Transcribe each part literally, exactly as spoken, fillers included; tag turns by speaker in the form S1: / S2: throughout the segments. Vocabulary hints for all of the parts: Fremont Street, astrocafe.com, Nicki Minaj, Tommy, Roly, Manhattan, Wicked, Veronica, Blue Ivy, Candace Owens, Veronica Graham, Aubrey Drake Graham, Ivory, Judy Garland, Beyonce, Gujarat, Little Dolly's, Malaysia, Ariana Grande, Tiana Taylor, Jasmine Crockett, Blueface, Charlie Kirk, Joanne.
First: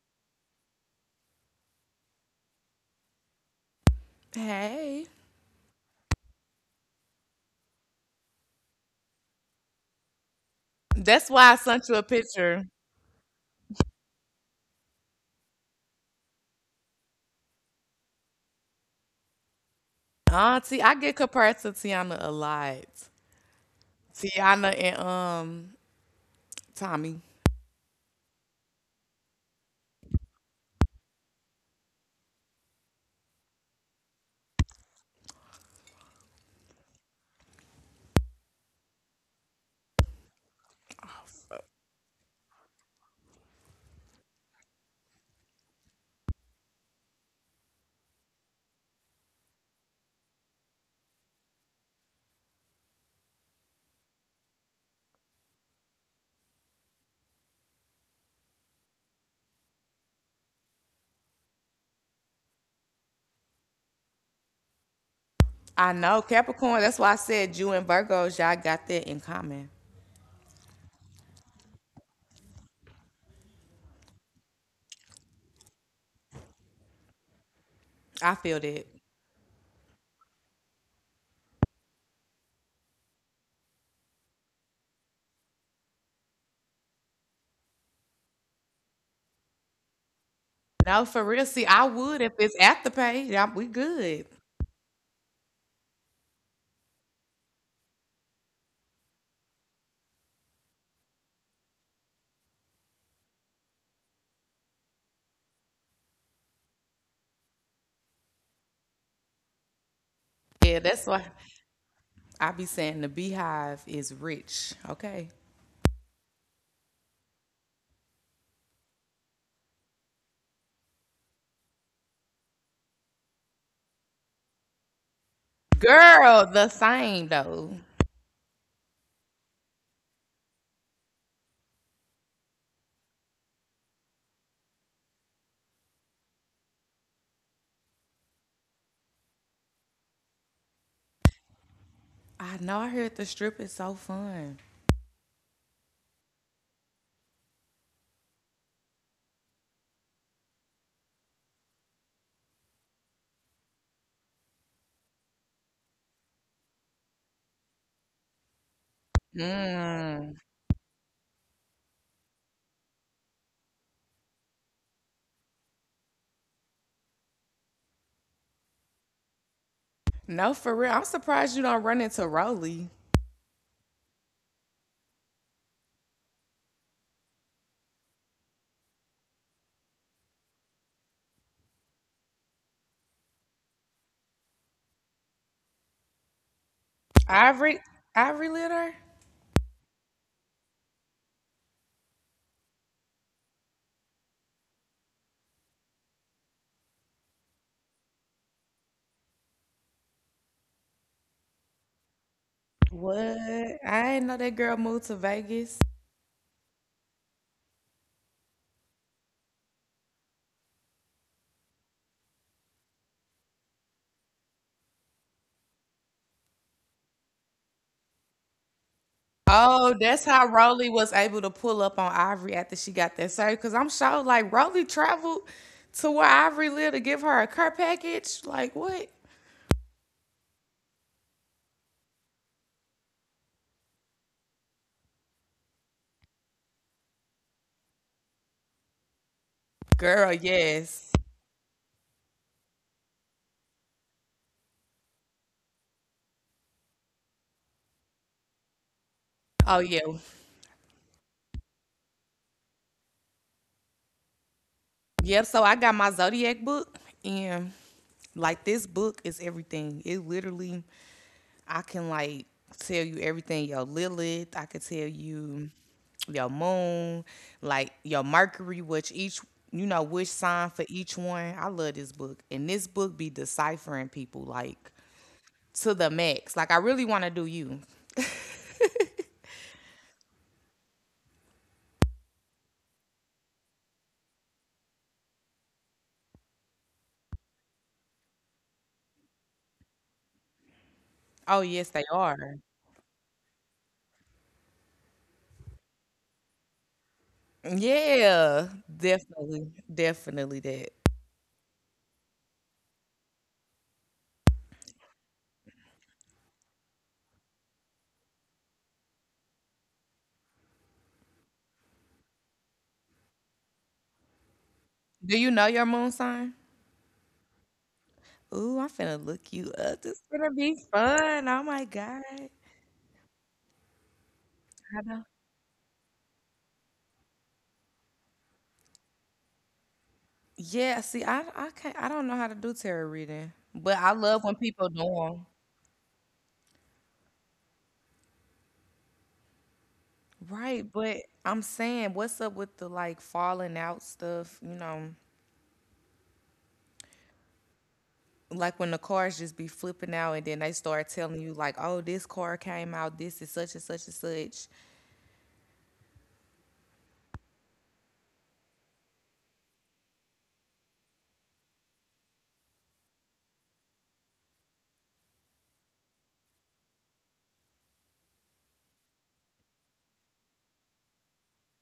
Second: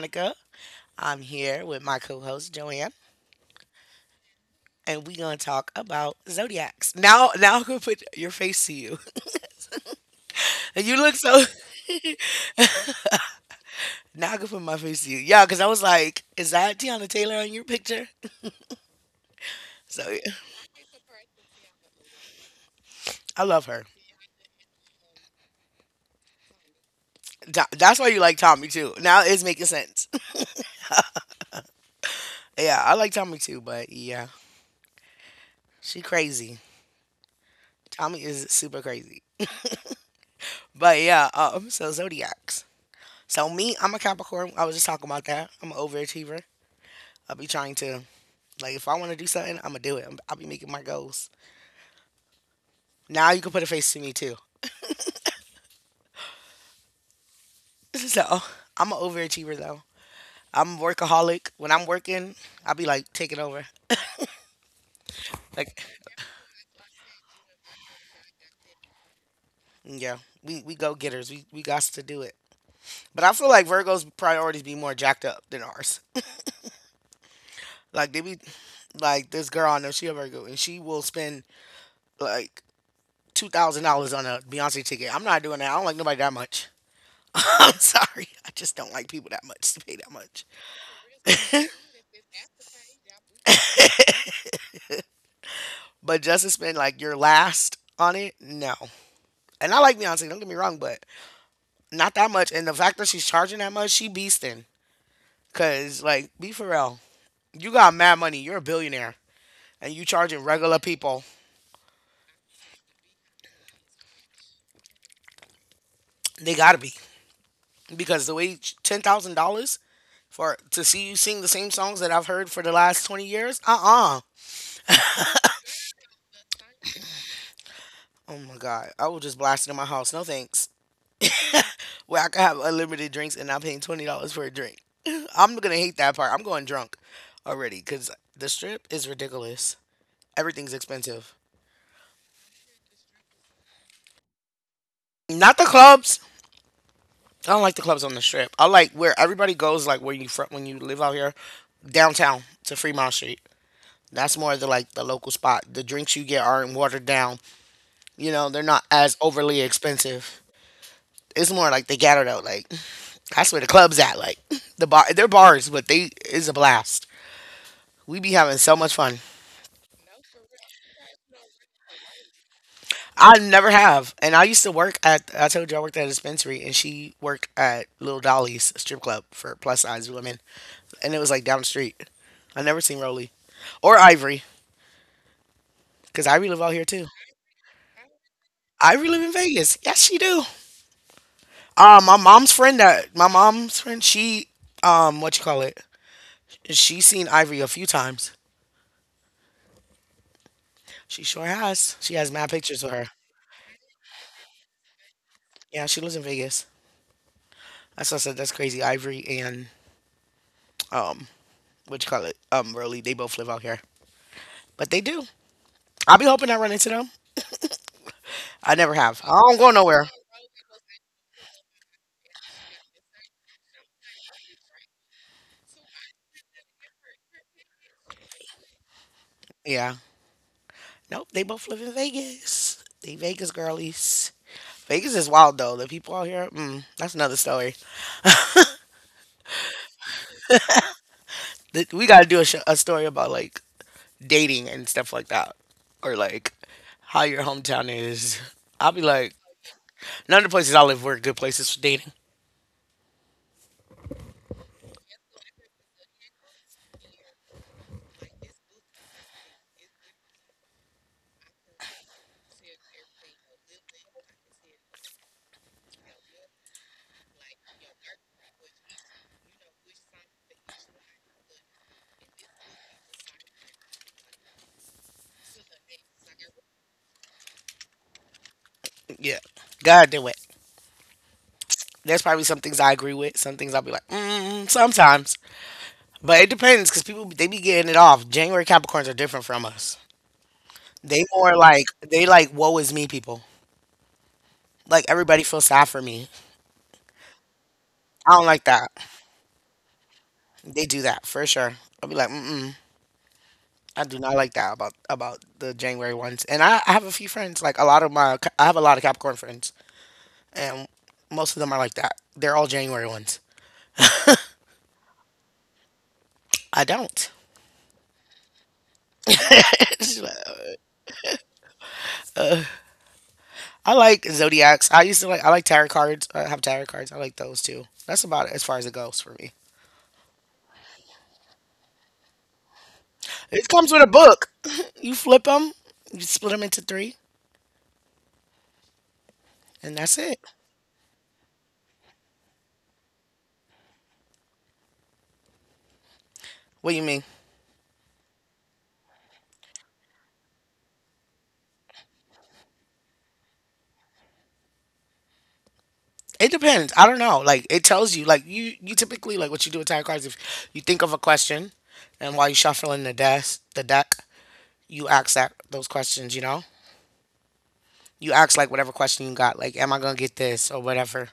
S1: Veronica. I'm here with my co-host Joanne, and
S2: Hey.
S1: we're gonna talk about zodiacs. Now, now I'm gonna put your face to you, and you look
S2: That's
S1: so.
S2: why I sent you a picture.
S1: Now I can put my face to you, yeah, because I was like, is that Tiana Taylor on your picture? So yeah,
S2: Auntie, I get compared to Tiana a lot.
S1: I love her.
S2: Tiana and um Tommy.
S1: Tha- That's why you like Tommy too. Now it's making sense. Yeah, I like Tommy too, but yeah, she crazy. Tommy is super crazy. But yeah, um, so zodiacs. So me, I'm a Capricorn. I was just talking about that. I'm an overachiever. I'll be trying to like if I want to do something, I'm gonna do it. I'm- I'll be making my goals. Now you can put a face to me too. So I'm an overachiever though. I'm a workaholic. When I'm working, I'll be like taking over.
S2: I know
S1: Like
S2: Capricorn. That's why I said you and Virgos, y'all got that in common.
S1: yeah, we we go getters. We we got to do it. But I feel like Virgos priorities be more jacked up than ours.
S2: I
S1: Like
S2: feel
S1: they be
S2: that.
S1: like this girl I know she a Virgo and she will spend like two thousand dollars on a Beyonce ticket. I'm not doing that. I don't like nobody that much. I'm sorry. I just don't like people that much to pay that much.
S2: No, for real. See, I would if it's after pay. Yeah, we good.
S1: But just to spend like your last on it, no. And I like Beyonce, don't get me wrong, but not that much. And the fact that she's charging that much, she beastin'. Cause like, be for real, you got mad money. You're a billionaire, and you
S2: Yeah,
S1: charging
S2: that's
S1: regular
S2: why
S1: people.
S2: I be saying the beehive is rich. Okay.
S1: They gotta be because the way ten thousand dollars for to see you sing the same songs that I've heard for the last twenty years. Uh uh.
S2: Girl, the same though.
S1: Oh my god, I will just blast it in my house. No thanks. Where I could have unlimited drinks and I'm paying twenty dollars for a drink. I'm gonna hate that part. I'm going drunk already because the strip is ridiculous. Everything's expensive.
S2: I know I heard the strip is so fun.
S1: Not the clubs. I don't like the clubs on the strip. I like where everybody goes, like where you front when you live out here downtown to Fremont Street. That's more the like the local spot. The drinks you get aren't watered down. You know they're not as overly
S2: Mm.
S1: expensive. It's more like they gather out. Like that's where the clubs at. Like the bar, they're bars, but they is a blast. We be having so much fun.
S2: No, for real. I'm surprised you don't run into Rolly.
S1: I never have. And I used to work at, I told you I worked at a dispensary and she worked at Little Dolly's strip club for plus size women. And it was like down the street. I never seen Roly or Ivory because Ivory live out here too.
S2: Ivory, Ivory Litter?
S1: Ivory live in Vegas. Yes, she do. Uh, my mom's friend that, my mom's friend, she, um, what you call it? She seen Ivory a few times. She sure has. She has mad
S2: What?
S1: pictures of her.
S2: I didn't know that girl moved to Vegas.
S1: Yeah, she lives in Vegas. That's what I said. That's crazy. Ivory and, um, what you call it? Um, Roly, they both live out here. But they do. I'll be hoping I run into them. I never have. I
S2: Oh,
S1: don't go
S2: that's how
S1: nowhere.
S2: Rolly was able to pull up on Ivory after she got that surgery. Cause I'm sure like Rolly traveled to where Ivory lived to give her a care package. Like what?
S1: Yeah. Nope. They both live in Vegas. They Vegas girlies. Vegas is wild though. The people out here, mm, that's another story.
S2: Girl, yes.
S1: Th- We got to do a, sh- a story about like dating and stuff like that, or like how your hometown is. I'll be
S2: Oh
S1: like,
S2: yeah.
S1: none of the places I live were good places for dating.
S2: Yep. So I got my Zodiac book, and like this book is everything. It literally, I can like tell you everything your Lilith. I could tell you your moon, like your Mercury, which each you know which sign for each one. I love this book, and this book be deciphering people like to the max. Like I really want to do you.
S1: Yeah, God do it. There's probably some things I agree with, some things I'll be like, mm, sometimes. But it depends because people they be getting it off. January Capricorns are different from us.
S2: Oh
S1: They
S2: yes, they
S1: more like
S2: are.
S1: they like woe is me people. Like everybody feels sad for me.
S2: Yeah,
S1: I don't like that.
S2: definitely, definitely that.
S1: They do that for sure. I'll be like, mm mm. I do not like that about about the January ones. And I, I have a few friends. Like a lot of my I have a lot of Capricorn friends, and most of them are like that. They're all January ones.
S2: Do you know your moon sign?
S1: I don't.
S2: Ooh, I'm finna look you up. This gonna be fun. Oh my god.
S1: I like
S2: I know.
S1: zodiacs. I used to like I like tarot cards. I have tarot cards. I like those too. That's about it as far as it goes for me.
S2: Yeah, see, I I can't, I don't know how to do tarot reading, but I
S1: It comes
S2: love
S1: with
S2: when
S1: a
S2: people
S1: book.
S2: do them.
S1: You flip them, you split them into three, and that's
S2: Right,
S1: it.
S2: but I'm saying, what's up with the like falling out stuff? You know,
S1: What do you mean?
S2: like when the cards just be flipping out, and then they start telling you like, oh, this card came out, this is such and such and such.
S1: It depends. I don't know. Like it tells you. Like you, you typically like what you do with tarot cards. If you think of a question, and while you shuffling the desk, the deck, you ask that those questions. You know, you ask like whatever question you got. Like, am I gonna get this or whatever?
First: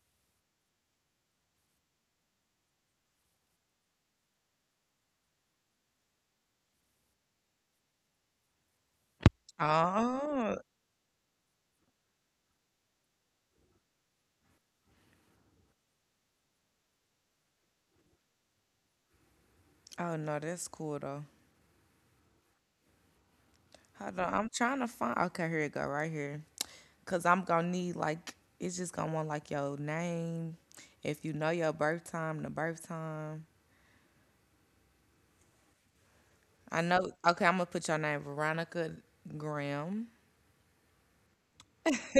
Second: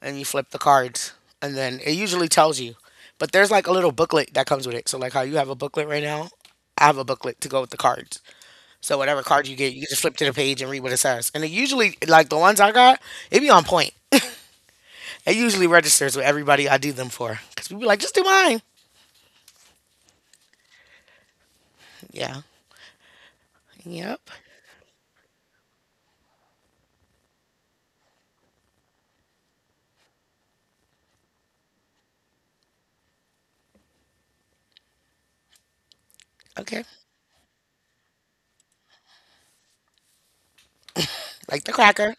S1: And you flip the cards, and then it usually tells you. But there's like a little booklet that comes with it. So like how you have a booklet right now, I have a booklet to go with the cards. So whatever card you get, you just flip to the
S2: Oh,
S1: page and read what it says. And it usually like the ones I got, it be on point. It usually registers with everybody I do them for. Because people be like, just do mine.
S2: oh no, that's cool though.
S1: Yeah.
S2: Hold
S1: Yep.
S2: on, I'm trying to find. Okay, here it go, right here, cause I'm gonna need like, it's just gonna want like your name, if you know your birth time, the birth time. I
S1: Okay.
S2: know. Okay, I'm gonna put your name Veronica Graham.
S1: Like the cracker.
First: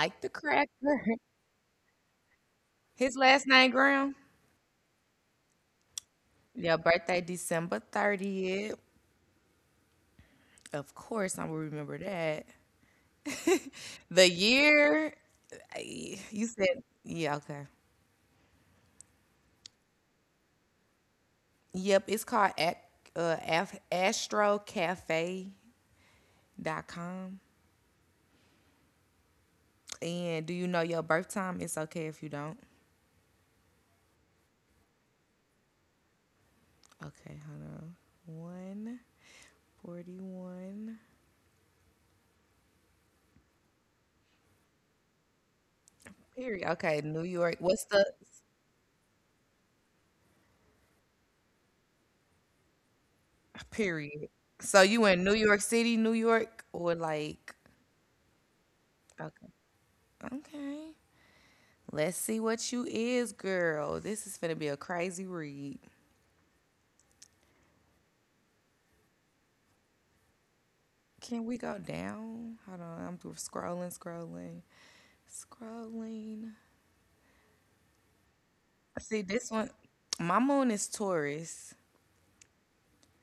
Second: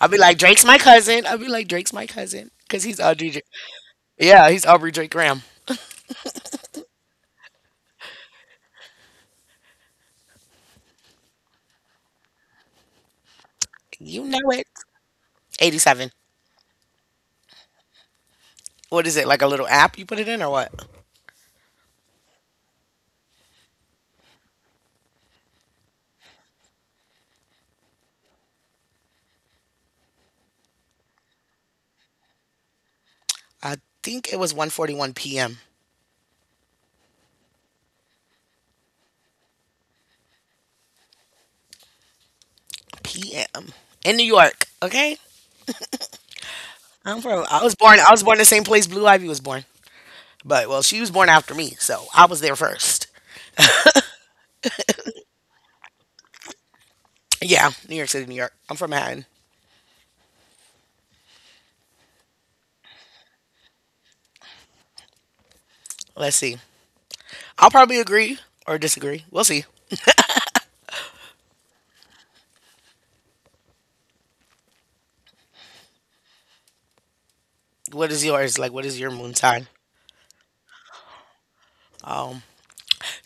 S1: I'll be
S2: the
S1: like, Drake's my
S2: cracker.
S1: cousin. I'll be like, Drake's my cousin. Because he's
S2: His
S1: Audrey. Dra-
S2: last name Graham.
S1: yeah, he's Aubrey Drake Graham.
S2: Your birthday December thirtieth. Of course, I will remember that.
S1: You
S2: The
S1: know it.
S2: year
S1: eighty-seven.
S2: eh, you said, yeah, okay.
S1: What is it? Like a little app you put it in or what?
S2: Yep, it's called at, uh, af- astrocafe dot com. And do you know your birth time? It's okay if you don't.
S1: I think it was one forty-one p m
S2: Okay, hold on. one forty-one.
S1: p m in New York. Okay.
S2: Period. Okay,
S1: I'm
S2: New
S1: from.
S2: York.
S1: I was
S2: What's
S1: born.
S2: the
S1: I was born the same place Blue Ivy was born. But well, she was born after me, so I was there first.
S2: period. So you in New York City, New York, or like,
S1: Yeah, New York City, New York. I'm from Manhattan.
S2: okay. Okay. Let's see what you is, girl. This is gonna be a crazy read.
S1: Let's see. I'll probably agree or disagree. We'll see.
S2: Can we go down? Hold on, I'm through scrolling, scrolling, scrolling.
S1: What is yours? Like, what is your
S2: See
S1: moon
S2: this
S1: sign?
S2: one. My moon is Taurus.
S1: Um,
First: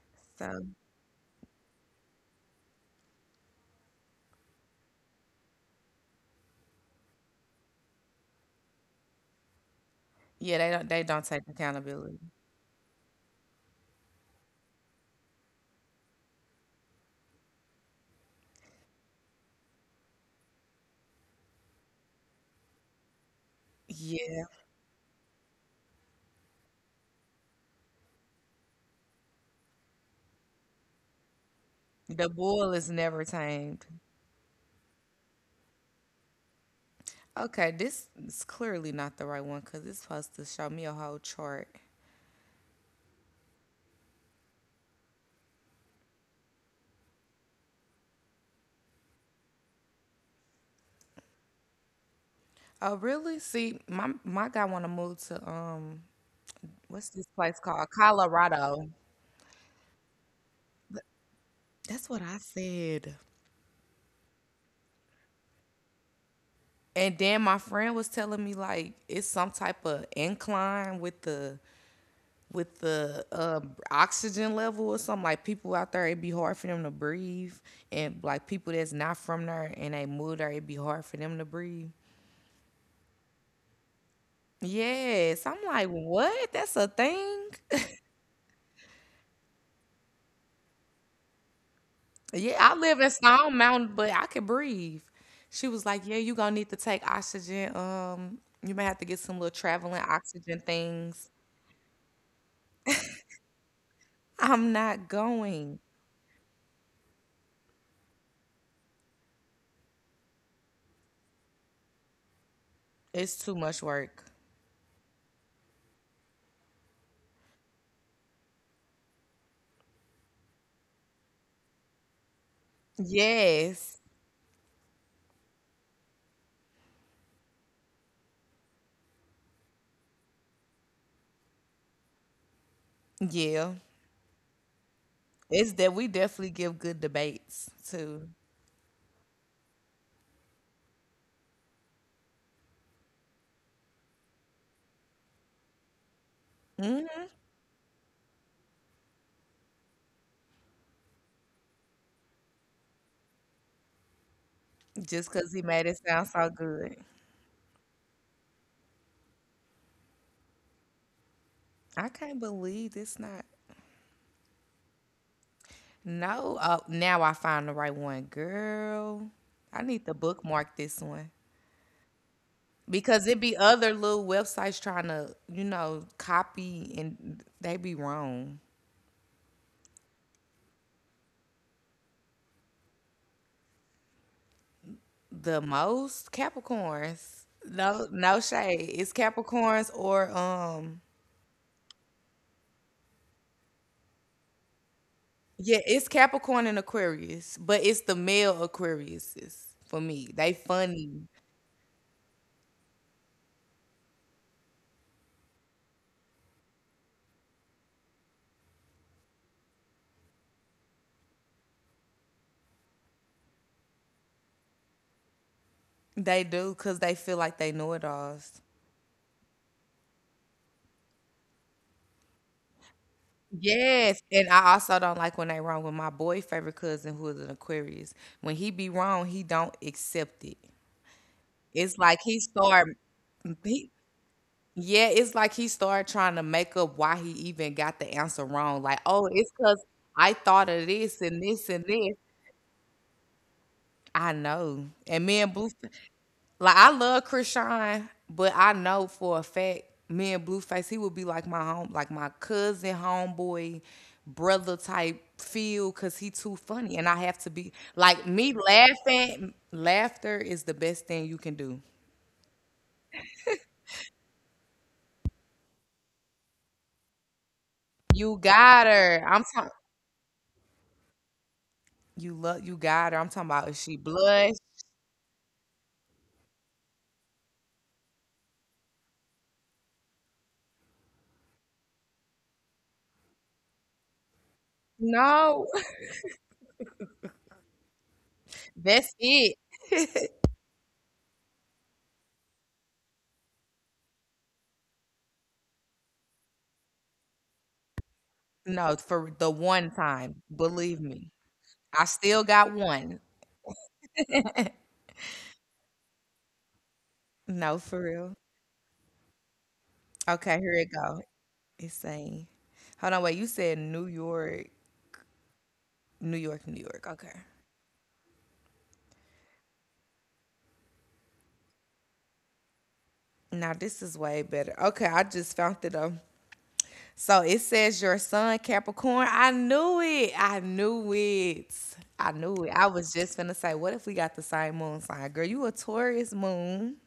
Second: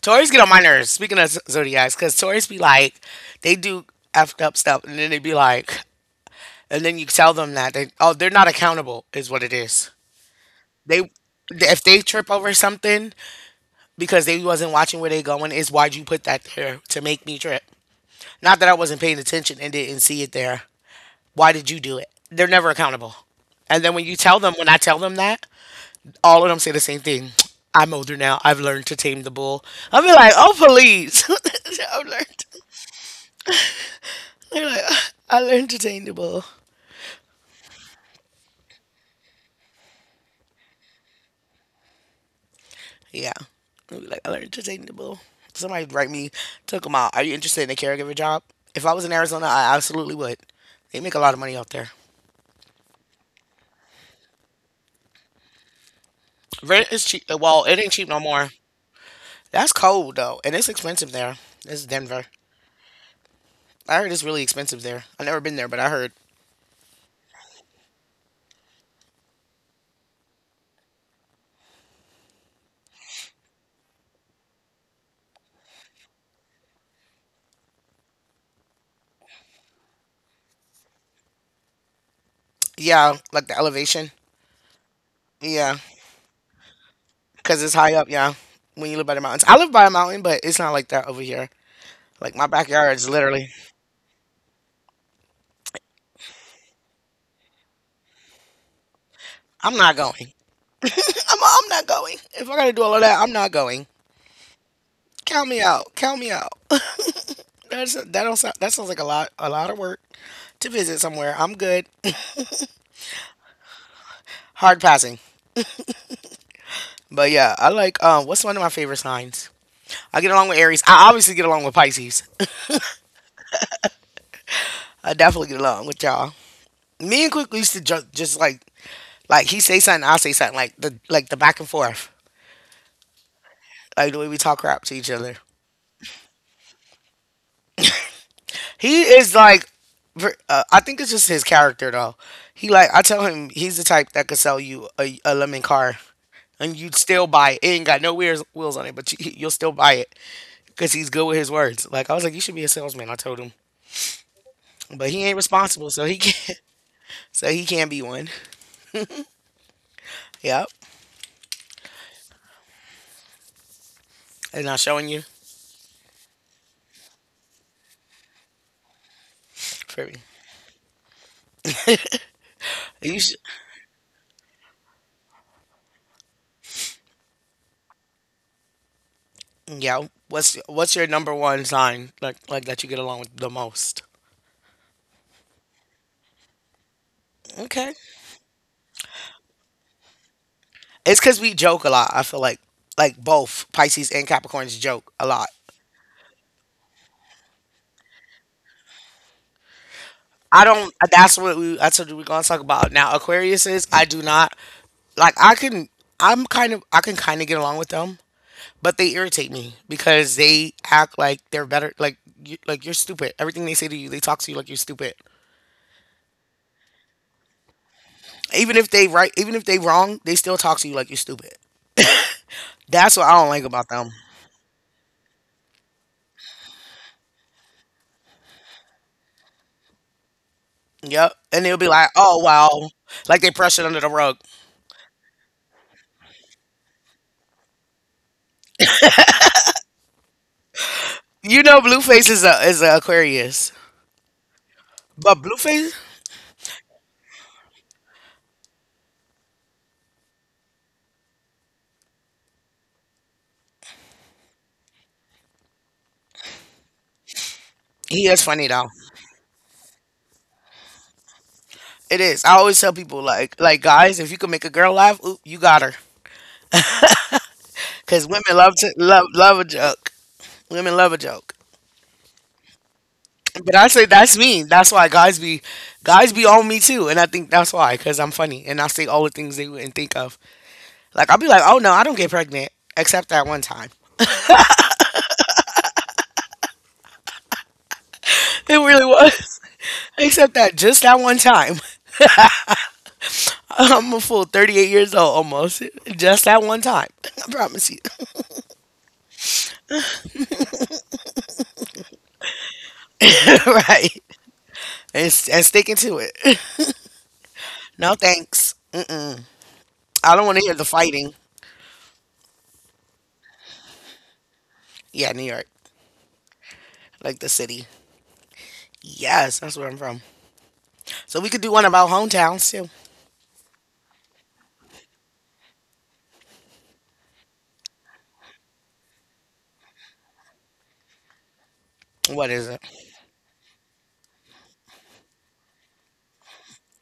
S1: Taurus get on my
S2: So
S1: nerves. Speaking of z- zodiacs, because Taurus be like, they do effed up stuff, and then they be like, and then you tell them that they, oh, they're not accountable, is what it is.
S2: yeah, they don't they
S1: They,
S2: don't take
S1: if they
S2: accountability.
S1: trip over something because they wasn't watching where they going, is why'd you put that there to make me trip? Not that I wasn't paying attention and didn't see it there. Why did you do it? They're never accountable. And then when you tell
S2: Yeah.
S1: them, when I tell them that, all of them say the same thing. I'm older now. I've learned to tame the bull. I'll be like, oh, please. I've
S2: The
S1: learned.
S2: bull is never tamed.
S1: They're like, I learned to tame the bull.
S2: Okay, this is clearly not the right one because it's supposed to show me a whole chart.
S1: Yeah. I'll be like, I learned to tame the bull. Somebody write me, took them out. Are you interested in a caregiver job? If I was in Arizona, I absolutely would. They make a lot of money out there.
S2: Oh, really? See, my my guy want to move to um,
S1: Rent
S2: what's
S1: is
S2: this
S1: cheap.
S2: place
S1: Well, it
S2: called?
S1: ain't cheap no more.
S2: Colorado.
S1: That's cold though, and it's expensive there. It's
S2: That's what
S1: Denver.
S2: I said.
S1: I heard it's really expensive there. I've never been there, but I heard.
S2: And then my friend was telling me like it's some type of incline with the with the uh, oxygen level or something. Like people out there, it'd be hard for them to breathe, and like people that's not from there and they move there, it'd be hard for them to breathe.
S1: Yeah, like the elevation.
S2: Yes, I'm
S1: Yeah,
S2: like, what? That's a thing.
S1: because it's high up. Yeah, when you live by the mountains, I live by a mountain, but it's not like that over here. Like my
S2: Yeah, I live
S1: backyard
S2: in
S1: is literally.
S2: Stone Mountain, but I can breathe. She was like, yeah, you gonna need to take oxygen. Um, you may have to get some little
S1: I'm
S2: traveling
S1: not going.
S2: oxygen things.
S1: I'm, I'm not going. If I gotta do all of that, I'm not going.
S2: I'm not
S1: Count me
S2: going.
S1: out. Count me out. That's that don't sound, that sounds like a lot a lot of work to visit somewhere. I'm good.
S2: It's too much work.
S1: Hard passing. But yeah, I like um what's one of my favorite signs? I get along with Aries. I obviously get along with Pisces.
S2: Yes.
S1: I definitely get along with y'all. Me and Quick used to ju- just like like he say something, I say something like the like the back and forth.
S2: Yeah.
S1: Like the way we talk crap to each other.
S2: It's that, we definitely give good debates too.
S1: He is like, ver- uh, I think it's just his character though. He like, I tell him he's the type that could sell you a, a lemon car and you'd still buy it. It ain't got no wheels wheels on it, but you, you'll still buy it because he's good with his words. Like I was like, you should be a salesman. I told him, but
S2: Just
S1: he ain't
S2: cause he made it
S1: responsible, so he
S2: sound so
S1: can't.
S2: good.
S1: So he can't be one. Yep,
S2: I can't believe it's not.
S1: and I'm showing you.
S2: No. Oh, now I find the right one. Girl. I need to
S1: For me.
S2: bookmark this one. Because
S1: You
S2: it
S1: should,
S2: be other little websites trying to, you know, copy and they be wrong.
S1: yeah. What's what's your number one sign like like that you get along with the most?
S2: The most, Capricorns.
S1: Okay.
S2: No no shade. It's Capricorns or um
S1: It's because we joke a lot. I feel like like both Pisces and Capricorns joke a lot.
S2: yeah, it's Capricorn and Aquarius, but it's the male Aquariuses for me. They
S1: I don't.
S2: funny.
S1: That's what we. I told you we're gonna talk about now. Aquariuses. I do not like. I can. I'm kind of. I can kind of get along with them, but they irritate me because they act like they're better. Like you, like you're stupid. Everything they say to you, they talk to you like you're stupid.
S2: They do cuz they feel like they know it alls.
S1: Even if they right, even if they wrong, they still talk to you like you're stupid. That's what I don't like about them.
S2: Yes, and I also don't like when they wrong, with my boy favorite cousin who is an Aquarius. When he be wrong, he don't accept it.
S1: Yep. And they'll be
S2: It's
S1: like,
S2: like he
S1: oh
S2: started
S1: wow, like they brush
S2: he
S1: it under the rug.
S2: yeah, it's like he started trying to make up why he even got the answer wrong. Like, oh, it's because I thought of this and this
S1: You
S2: and
S1: know,
S2: this.
S1: Blueface is a is a Aquarius,
S2: I know. And me
S1: but
S2: and Blueface,
S1: Blueface
S2: like, I love Krishan, but I know for a fact, me and Blueface, he would be like my home, like my cousin, homeboy, brother type feel because he too funny. And I have to be like,
S1: he is
S2: me
S1: funny though.
S2: laughing, laughter is the best thing you can do.
S1: It is. I always tell people like like guys, if you can make a girl laugh, oop, you got her. Cause
S2: You
S1: women love
S2: got
S1: to
S2: her.
S1: love
S2: I'm
S1: love
S2: talking.
S1: a joke. Women love a joke.
S2: You love, you got her. I'm talking about if
S1: But
S2: she
S1: I say that's
S2: blush.
S1: me. That's why guys be guys be on me too, and I think that's why. Cause I'm funny, and I say all the things they wouldn't think of. Like I'll be like, oh no, I don't get pregnant, except that one time.
S2: No,
S1: It really
S2: that's it.
S1: was. Except that just that one time. I'm a full thirty-eight years old almost. Just that one time. I promise you.
S2: No, for the one time. Believe me. I still got one.
S1: Right. And, s- and sticking to it.
S2: No, for
S1: No
S2: real.
S1: thanks. I don't
S2: Okay,
S1: want
S2: here
S1: to hear
S2: it
S1: the
S2: go.
S1: fighting.
S2: It's saying, hold on, wait, you said New York,
S1: Yeah, New York.
S2: New York, New York. Okay.
S1: Like the city. Yes, that's where I'm from. So we could do one about hometowns too.
S2: Now this is way better. Okay, I just found it up. So it says your son Capricorn. I knew it. I knew it. I knew
S1: What
S2: it.
S1: is it?
S2: I was just gonna say, what if we got the same moon sign? Girl, you a Taurus moon.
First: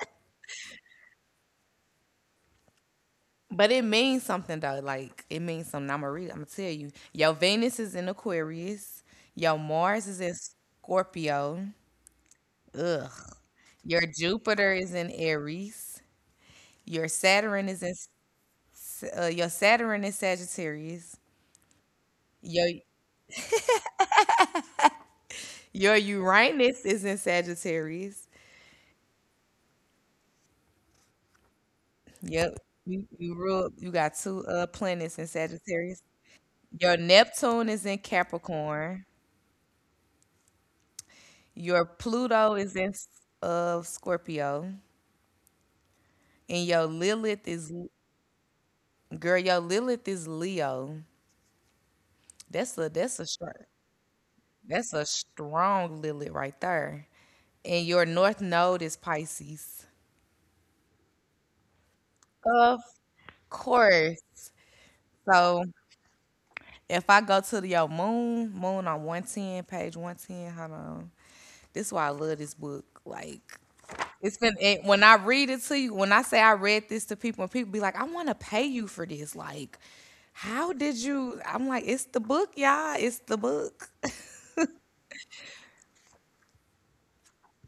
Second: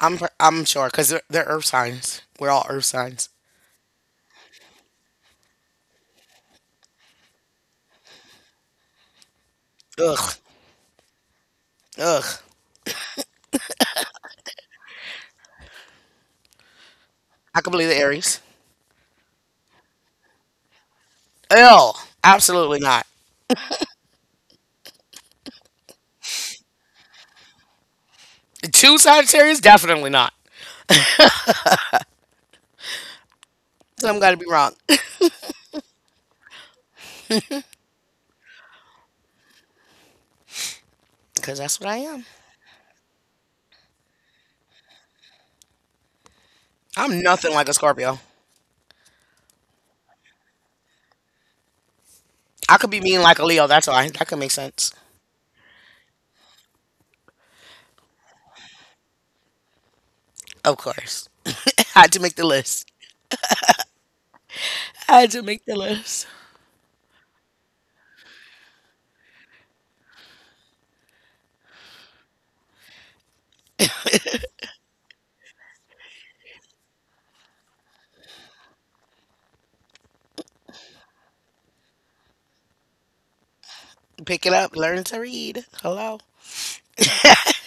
S1: I'm pr- I'm sure because they're, they're earth signs. We're all earth signs.
S2: But it means something though. Like it means something. I'm gonna read. I'm gonna tell you. Your Venus is in Aquarius. Your Mars is in
S1: Ugh.
S2: Scorpio.
S1: Ugh.
S2: Ugh. Your Jupiter is in Aries. Your
S1: I
S2: Saturn
S1: could
S2: is
S1: believe
S2: in
S1: the Aries.
S2: S- uh, your Saturn is Sagittarius.
S1: Ew.
S2: Your
S1: Absolutely not.
S2: your Uranus is in Sagittarius.
S1: Two Sagittarius? Definitely not.
S2: Yep. You you rule,
S1: Some
S2: you
S1: gotta
S2: got
S1: be
S2: two
S1: wrong.
S2: uh planets in Sagittarius. Your Neptune is in Capricorn.
S1: Because that's what I am.
S2: Your Pluto is in uh Scorpio. And
S1: I'm
S2: your
S1: nothing like a
S2: Lilith is
S1: Scorpio.
S2: girl, your Lilith is Leo.
S1: I could be
S2: That's a
S1: mean like a
S2: that's a
S1: Leo.
S2: strong
S1: That's why. That could make sense.
S2: that's a strong Lilith right there. And your north node is Pisces.
S1: Of course. Had to make the
S2: Of
S1: list.
S2: course.
S1: I do make
S2: So
S1: the list.
S2: if I go to the- your moon, moon on one ten, page one ten, hold on. This is why I love this book. Like, it's been, and when I read it to you, when I say I read this to people, and people be like, "I want to pay you for this." Like, how did you? I'm like, it's the book, y'all. It's the book.
S1: Pick it up, learn to read. Hello?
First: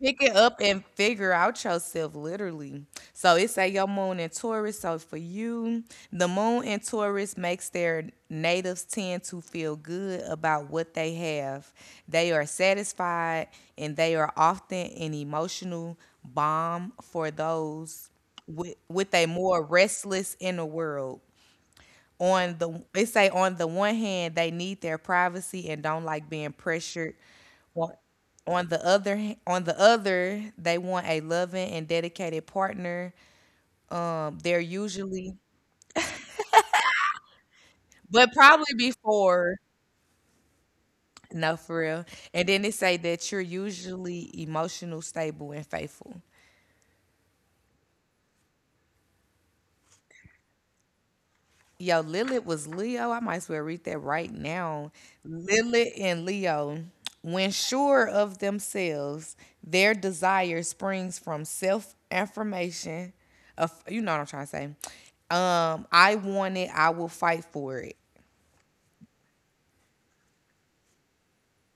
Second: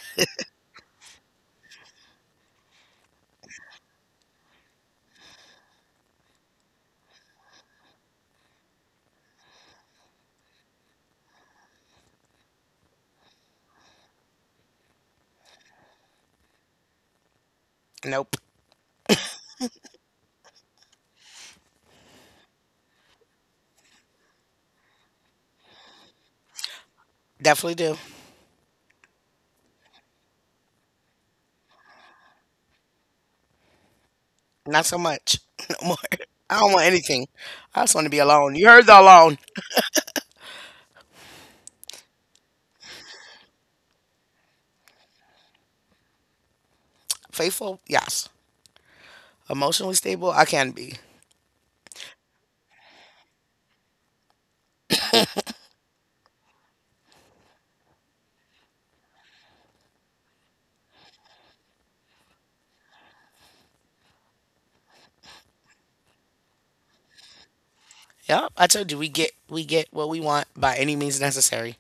S2: Pick it up and figure out yourself, literally. So it say your moon in Taurus. So for you, the moon in Taurus makes their natives tend to feel good about what they have. They are satisfied, and they are often an emotional balm for those
S1: Nope.
S2: with, with a more restless inner world. On the They say on the one hand they need their privacy and don't like being pressured.
S1: Definitely
S2: on
S1: do.
S2: on the other h- on the other, they want a loving and dedicated partner. Um, they're
S1: Not so
S2: usually,
S1: much. No more. I don't want anything. I just want to be
S2: but
S1: alone. You
S2: probably
S1: heard the alone.
S2: before, no for real, and then they say that you're usually emotional stable and faithful.
S1: Faithful, yes. Emotionally stable, I can be.
S2: Yo, Lilith was Leo. I might as well read that right now. Lilith and Leo, when sure of themselves, their desire springs from self affirmation. Of, you know what I'm trying to say. Um, I want it. I will fight for it.
S1: Yep. I told you we get we get what we want by any means necessary.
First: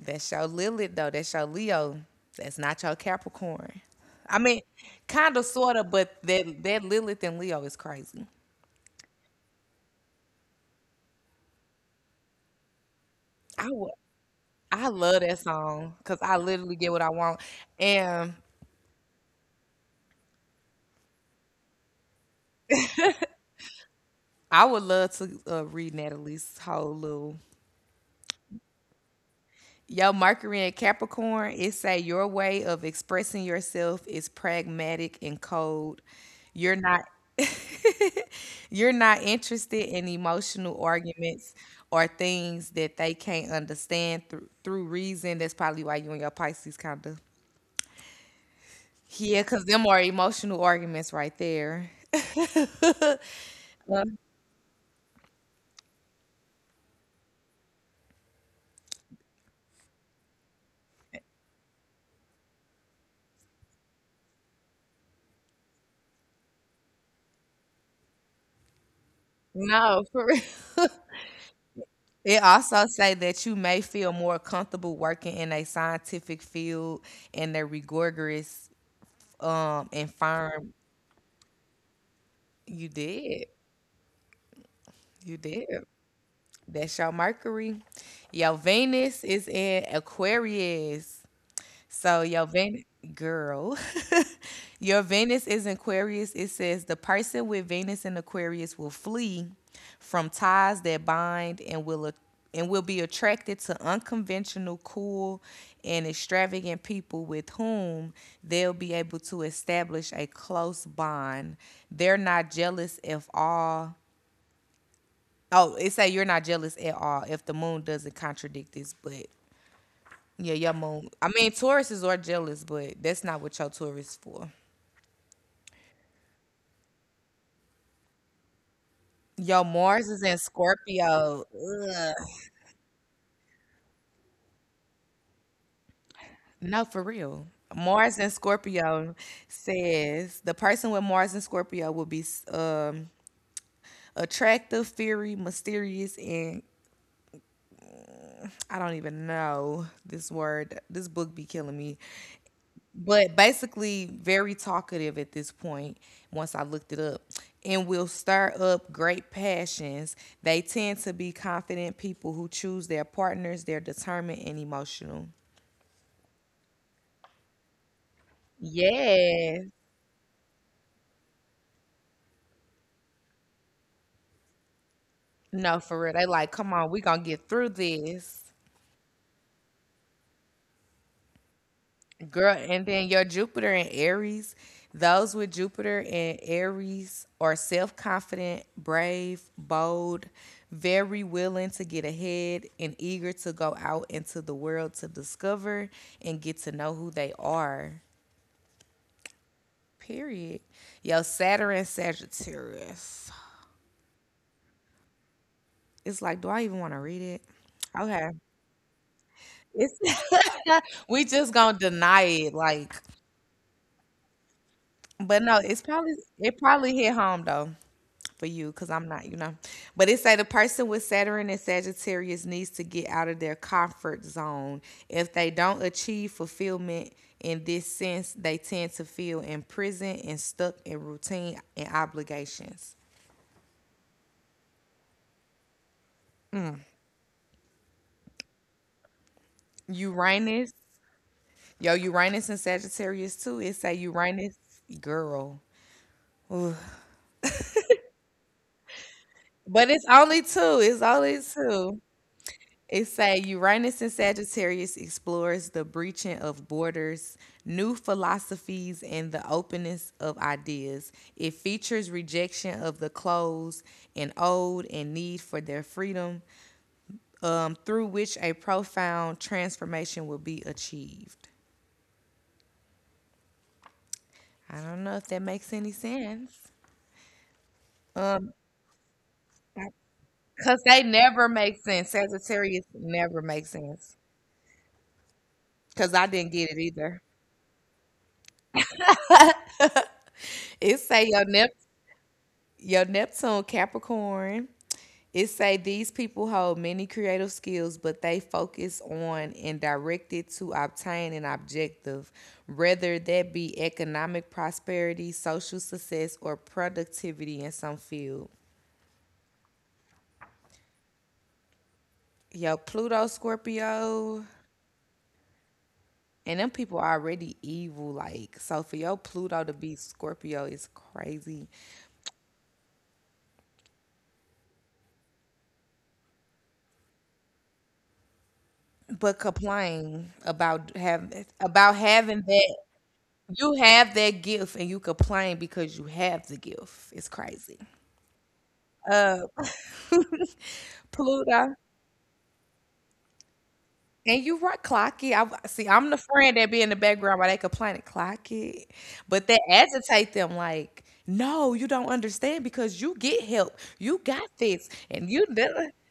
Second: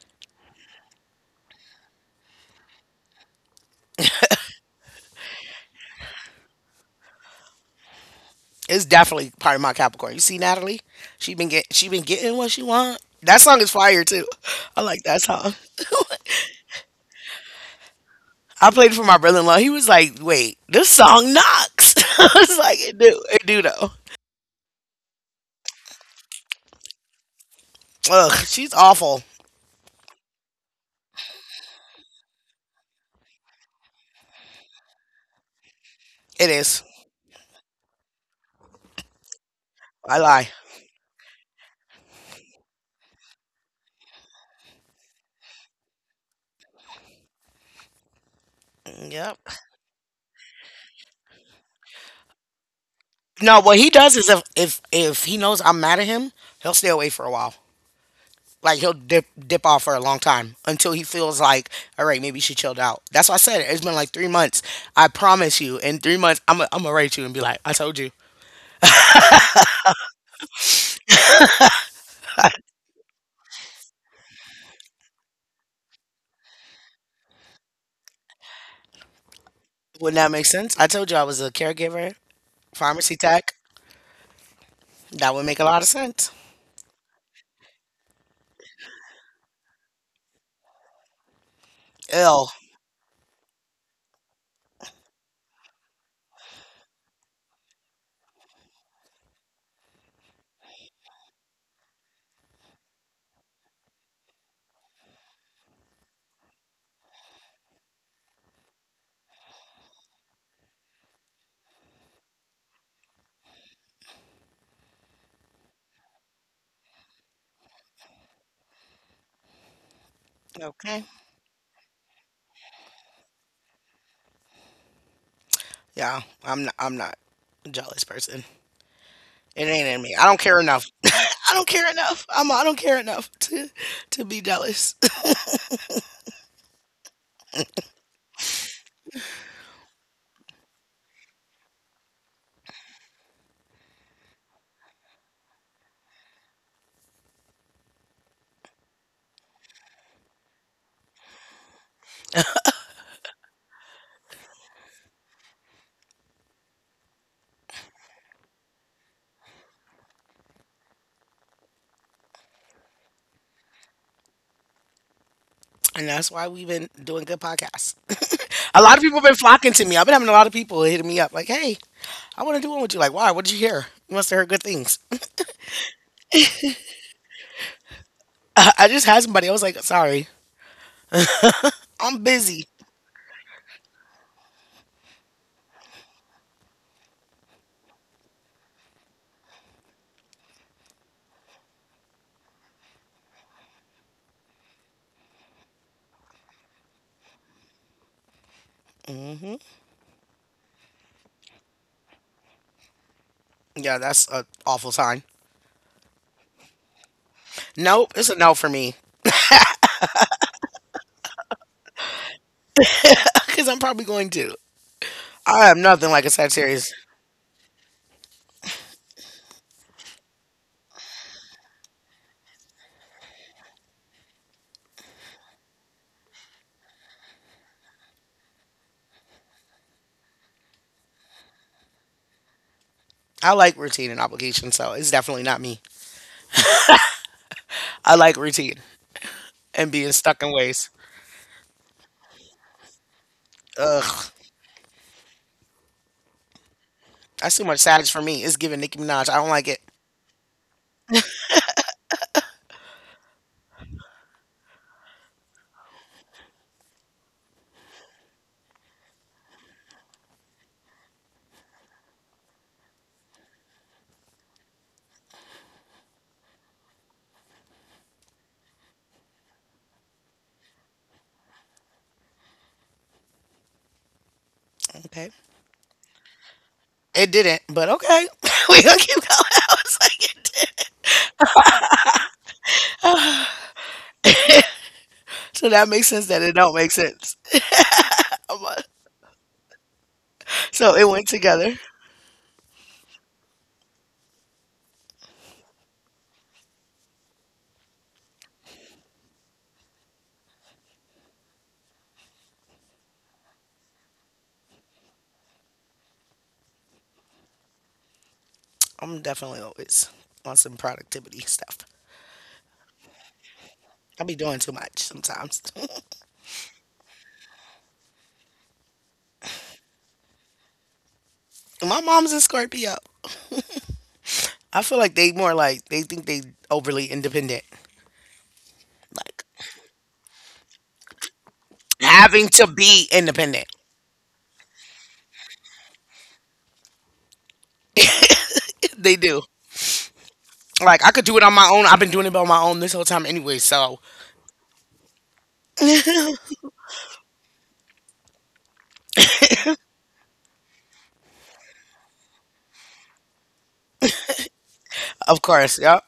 S2: That's your Lilith though. That's your Leo. That's not your Capricorn. I mean, kind of, sort of, but that that Lilith and Leo is crazy.
S1: It's definitely part of my Capricorn. You see Natalie? She been get she been getting what she want. That song
S2: I
S1: is
S2: wa-
S1: fire too. I
S2: I
S1: like
S2: love
S1: that
S2: that
S1: song.
S2: song because I literally get what I want, and
S1: I played it for my brother in law. He was like, wait, this song knocks. I was like, it do. It do though.
S2: I would love to uh, read Natalie's whole little.
S1: Ugh, she's awful.
S2: Yo, Mercury and Capricorn, it say your way of expressing yourself is pragmatic and cold.
S1: It
S2: You're
S1: is.
S2: not you're not interested in
S1: I lie.
S2: emotional arguments or things that they can't understand through through reason. That's probably why you and your Pisces kind of,
S1: Yep.
S2: yeah, cause them are emotional arguments right there.
S1: No, what he does is if if if he knows I'm mad at him, he'll stay away for a while. Like he'll dip dip off for a long time until he feels like, all right, maybe she chilled out. That's why I said it. It's been like three months. I promise you, in three months, I'm i I'm gonna rate you and be like, I told you.
S2: No, for real. It also say that you may feel more comfortable working in a scientific field and the rigorous um and
S1: Wouldn't that make
S2: firm,
S1: sense? I told you I was a caregiver,
S2: you
S1: pharmacy
S2: did.
S1: tech. That
S2: You
S1: would make a
S2: did.
S1: lot of sense.
S2: That's your Mercury. Your Venus is in Aquarius. So your
S1: Ill.
S2: Venus girl, your Venus is in Aquarius. It says the person with Venus in Aquarius will flee from ties that bind, and will a- and will be attracted to unconventional, cool, and extravagant people with whom they'll be able to establish a close bond. They're not jealous if all. Oh, it say you're not jealous at all if the moon doesn't contradict this, but yeah, your
S1: Okay.
S2: moon. I mean, Tauruses are jealous, but that's not what your Taurus for.
S1: Yeah, I'm not, I'm not a jealous person.
S2: Yo,
S1: It ain't in
S2: Mars
S1: me.
S2: is
S1: I
S2: in
S1: don't care enough.
S2: Scorpio.
S1: I don't care
S2: Ugh.
S1: enough. I'm, I don't care enough to to be jealous,
S2: No, for real. Mars in Scorpio says the person with Mars in Scorpio will be um, attractive, fiery, mysterious, and I don't even know this word. This book be killing me. But basically very talkative at this point once I looked it up, and will stir up great passions. They tend to be confident people who choose their partners. They're determined and emotional.
S1: and that's why we've been doing good podcasts. A lot of people have been
S2: Yes.
S1: flocking to me. I've been having a lot of people hitting me up like, "Hey, I want to do one with you." Like, why? What did you hear? You must have heard good things.
S2: No, for real, they like, come on, we gonna get through this.
S1: I just had somebody. I was like, "Sorry, I'm
S2: Girl,
S1: busy."
S2: and then your Jupiter and Aries, those with Jupiter and Aries are self confident, brave, bold, very willing to get ahead, and eager to go out into the world to discover and get to know who they are.
S1: hmm
S2: Period. Your Saturn Sagittarius.
S1: Yeah, that's an awful sign.
S2: It's like, do I even want to read it?
S1: Nope, it's
S2: Okay.
S1: a no for me
S2: It's, we just gonna deny it. Like,
S1: because I'm probably going to.
S2: but no,
S1: I am
S2: it's
S1: nothing
S2: probably
S1: like a
S2: it
S1: Sagittarius.
S2: probably hit home though for you because I'm not, you know. But it say the person with Saturn and Sagittarius needs to get out of their comfort zone. If they don't achieve fulfillment in this sense, they tend to feel imprisoned and stuck in routine and obligations.
S1: I like routine and obligation, so it's definitely not me. I like routine and being stuck in
S2: Uranus,
S1: ways.
S2: yo, Uranus and Sagittarius too. It say
S1: Ugh,
S2: Uranus, girl.
S1: that's too much savage for me. It's giving Nicki Minaj. I don't like it.
S2: But it's only two. It's only two. It say Uranus and Sagittarius explores the breaching of borders, new philosophies, and the openness of ideas. It features rejection of the closed and old and need for their freedom, um, through which a profound transformation will be achieved. I don't know
S1: Okay.
S2: if that makes any sense.
S1: It didn't, but okay. We gonna keep going. I was like, it
S2: Cause
S1: didn't.
S2: they never make sense. Sagittarius never makes sense.
S1: So that makes
S2: Cause
S1: sense
S2: I
S1: that it
S2: didn't
S1: don't
S2: get it
S1: make
S2: either.
S1: sense. I'm, uh, so it
S2: It
S1: went
S2: say your
S1: together.
S2: Nep your Neptune Capricorn. It say these people hold many creative skills, but they focus on and directed to obtain an objective, whether that be economic prosperity, social success, or productivity in some field.
S1: I'm definitely always on some productivity stuff.
S2: Yo, Pluto
S1: I be
S2: Scorpio,
S1: doing too much sometimes.
S2: and them people already evil. Like, so for your Pluto to be Scorpio is crazy.
S1: My mom's a Scorpio. I feel like they more like they think they overly independent.
S2: But
S1: Like
S2: complain about having about having
S1: having to
S2: that
S1: be independent.
S2: you have that gift and you complain because you have the gift. It's crazy.
S1: They do.
S2: Up.
S1: Like I could do it on my
S2: Pluto.
S1: own. I've been doing it on my own this whole time anyway. So
S2: And you right, clock it. I see. I'm the friend that be in the background while they complaining, clock it. But that agitate them like, no, you don't understand because you get help, you got this, and
S1: of
S2: you. Did."
S1: course, yeah.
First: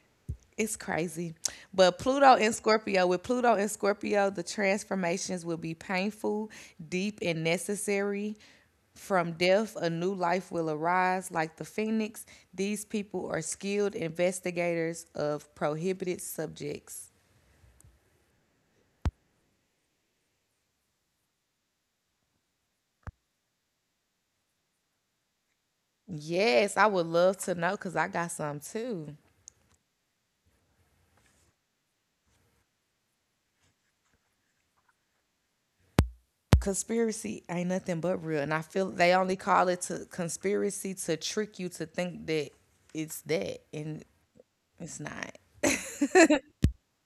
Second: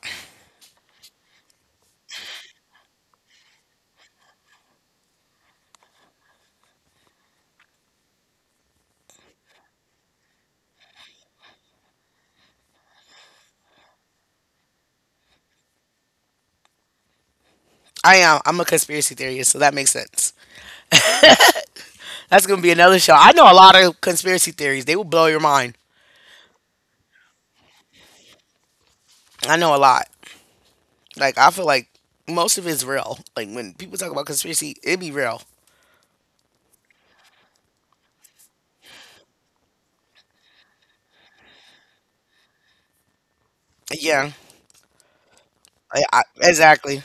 S2: It's crazy. But Pluto and Scorpio, with Pluto and Scorpio, the transformations will be painful, deep, and necessary. From death, a new life will arise. Like the phoenix, these people are skilled investigators of prohibited subjects.
S1: I am. I'm a conspiracy theorist, so that makes sense. That's gonna be another show. I know a lot of conspiracy theories. They will blow your mind.
S2: Yes, I would love to know because I got some too.
S1: I know a lot. Like I feel like most of it's real. Like when people talk about conspiracy, it be real.
S2: Conspiracy ain't nothing but real. And I feel they only call it to conspiracy to trick you to think that it's that. And
S1: Yeah,
S2: it's not.
S1: I, I, exactly.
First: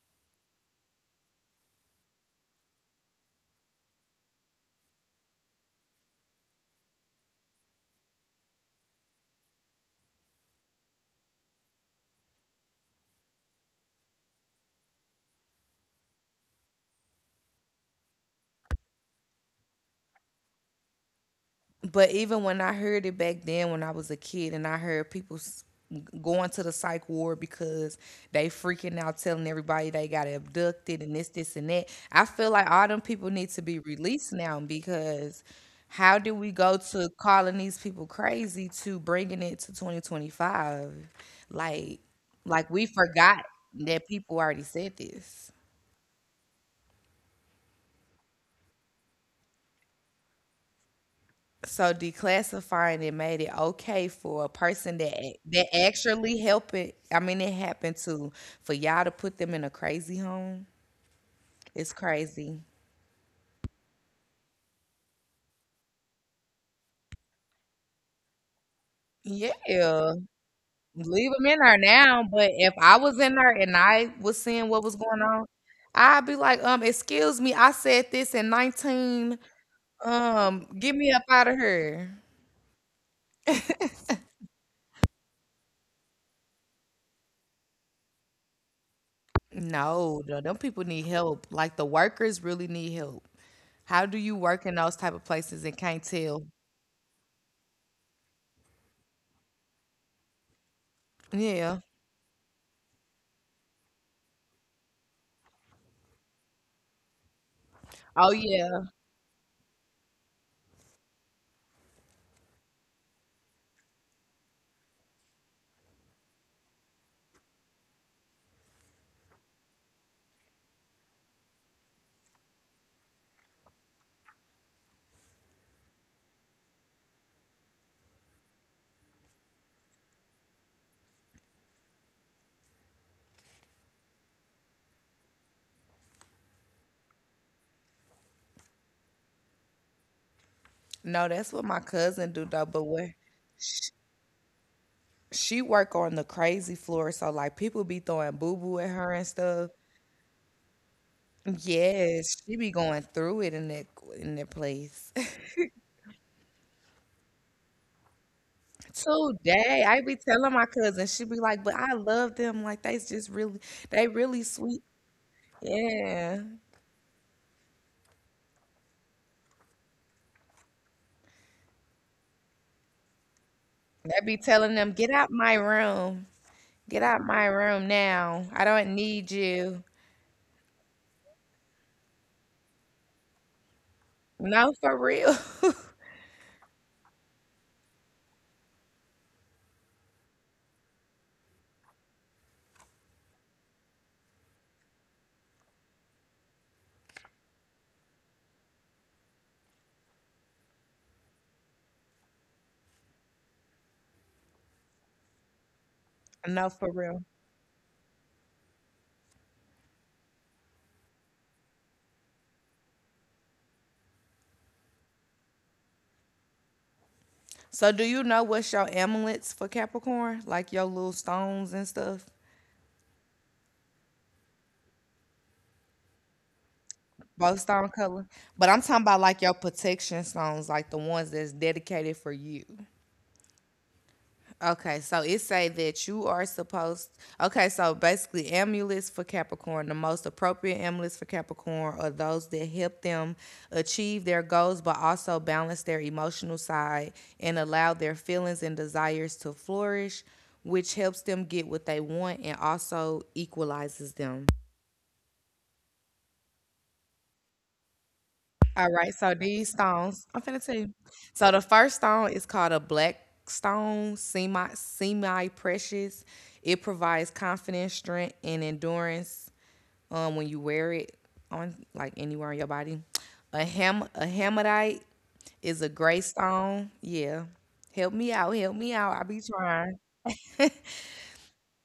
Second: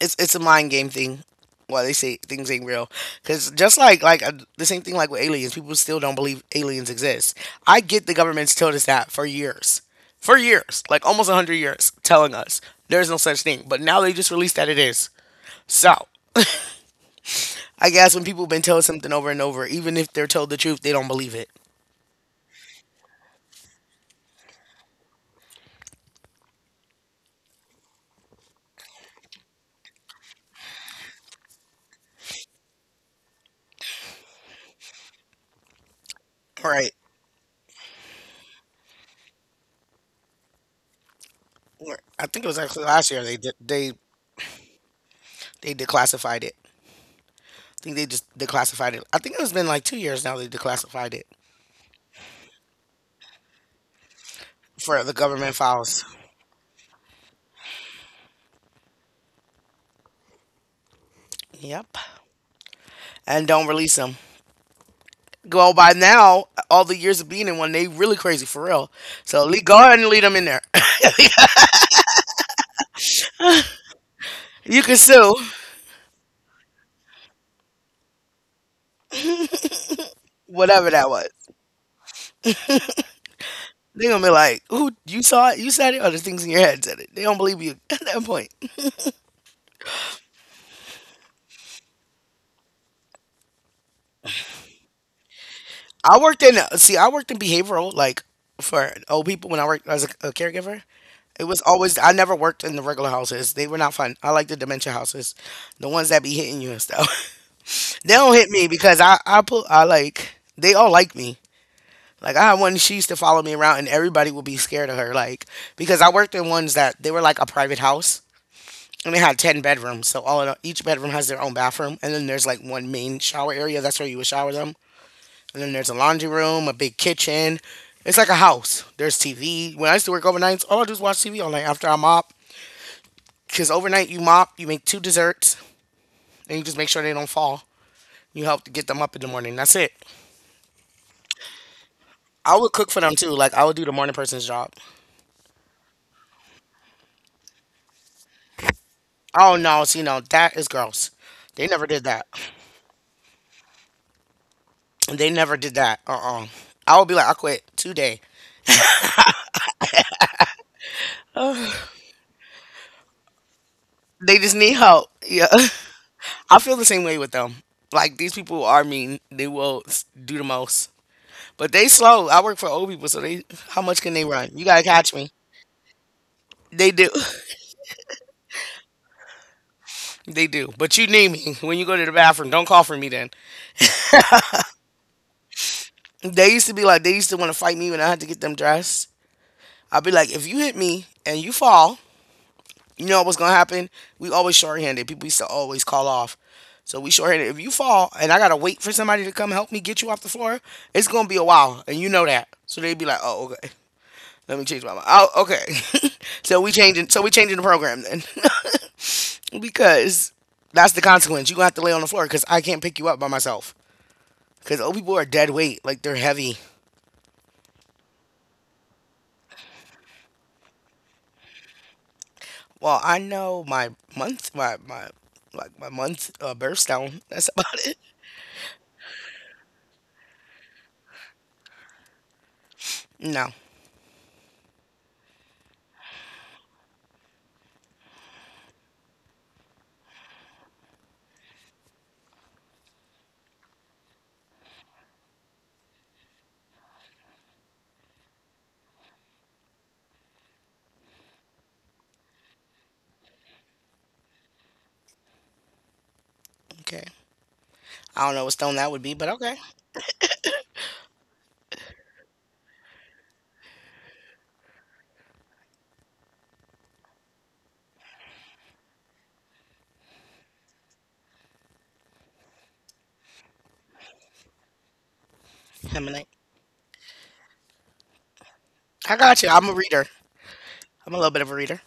S1: It's it's a mind game thing. Why they say things ain't real? Because just like like uh, the same thing like with aliens, people still don't believe aliens exist. I get the government's told us that for years, for years, like almost hundred years, telling us there's no such thing. But now they just released that it is. So I guess when people have been told something over and over, even if they're told the truth, they don't believe it.
S2: But even when I heard it back then, when I was a kid, and I heard people s- going to the psych ward because they freaking out, telling everybody they got abducted and this, this, and that. I feel like all them people need to be released now because how do we go
S1: Right.
S2: to calling these people crazy to bringing it to twenty twenty-five? Like,
S1: I think it was
S2: like
S1: actually
S2: we
S1: last year they
S2: forgot
S1: de- they
S2: that people already said this.
S1: they declassified it. I think they just declassified it. I think it's been like two years now they declassified it
S2: So declassifying it made it okay for a person
S1: for the
S2: that ac-
S1: government
S2: that
S1: files.
S2: actually help it. I mean, it happened to for y'all to put them in a crazy home. It's
S1: Yep.
S2: crazy.
S1: And don't release them. Go by now, all the years of being in one, they really crazy for real. So le- go ahead and
S2: Yeah,
S1: leave them in there.
S2: leave them in there now. But if I was in there and I was seeing what
S1: You
S2: was
S1: can
S2: going
S1: sue
S2: on, I'd be like, um, excuse me, I said this in nineteen. Um,
S1: whatever
S2: get
S1: that
S2: me up
S1: was.
S2: out of here.
S1: They gonna be like, "Who you saw it? You said it, or the things in your head said it." They don't believe you at that point.
S2: No, no, them people need help. Like the workers really need help. How do you work in those type of places and can't
S1: I worked
S2: tell?
S1: in see, I worked in behavioral like for old people when I worked as a, a caregiver. It was
S2: Yeah.
S1: always I never worked in the regular houses. They were not fun. I like the dementia houses, the ones that be hitting you and stuff. They
S2: Oh
S1: don't hit me
S2: yeah.
S1: because I I put I like they all like me. Like I had one she used to follow me around and everybody would be scared of her like because I worked in ones that they were like a private house and they had ten bedrooms so all in all, each bedroom has their own bathroom and then there's like one main shower area that's where you would shower them and then there's a laundry room, a big kitchen. It's like a house. There's T V. When I used to work overnights, all I do is watch T V all night after I mop. Because overnight, you mop, you make two desserts, and you just make sure they don't fall. You help to get them up in the morning. That's it.
S2: No, that's what my cousin do
S1: I
S2: though.
S1: would
S2: But
S1: cook for
S2: where
S1: them too. Like, I would do the morning person's job.
S2: she work on the crazy floor, so like people be throwing boo boo at her and
S1: Oh,
S2: stuff.
S1: no. See, no, that is gross. They never did that.
S2: Yes, she be going through it in that in that place.
S1: They never did that. Uh uh I would be like, I quit today.
S2: Today, I be telling my cousin, she be like, "But I love them. Like they just really, they
S1: They
S2: really
S1: just need
S2: sweet."
S1: help. Yeah.
S2: Yeah,
S1: I feel the same way with them. Like, these people are mean. They will s- do the most. But they slow. I work for old people, so they how much can
S2: I
S1: they
S2: be
S1: run? You
S2: telling
S1: gotta
S2: them, "Get
S1: catch
S2: out
S1: me.
S2: my room.
S1: They
S2: Get
S1: do.
S2: out my room now. I don't need you."
S1: They do. But you need me when you go to the bathroom. Don't call for me then.
S2: No, for real.
S1: They used to be like they used to want to fight me when I had to get them dressed. I'd be like, if you hit me and you fall, you know what's gonna happen? We always shorthanded. People used to always call off. So we shorthanded. If you fall and I gotta wait for somebody to come help me get you off the floor, it's gonna be a while, and you know that. So they'd be like, oh, okay. Let me change my mind. Oh, okay. so
S2: No,
S1: we
S2: for
S1: changing. So
S2: real.
S1: we changing the program then, because that's the consequence. You gonna have to lay on the floor because I can't pick you up by myself. Because old people are dead weight. Like they're heavy.
S2: So do you know what's your amulets for Capricorn? Like your little stones and stuff?
S1: Well, I know my month, my my like my month uh, birthstone. That's
S2: Both
S1: about
S2: stone
S1: it.
S2: color. But I'm talking about like your protection stones, like the ones that's dedicated for you.
S1: No.
S2: Okay, so it say that you are supposed. Okay, so basically, amulets for Capricorn, the most appropriate amulets for Capricorn are those that help them achieve their goals, but also balance their emotional side and allow their feelings and desires to flourish, which helps them get what they want and also equalizes them.
S1: Okay. I don't know what stone that would be, but
S2: All right,
S1: okay.
S2: so these stones, I'm finna tell you. So the first stone is called a black stone, semi semi precious. It provides confidence, strength, and endurance um, when you wear it on like anywhere on your body. A ham a hamadite is a gray
S1: Hemonite.
S2: stone. Yeah, help me out, help me out.
S1: I
S2: I be
S1: got you. I'm a
S2: trying.
S1: reader. I'm a little bit of a reader.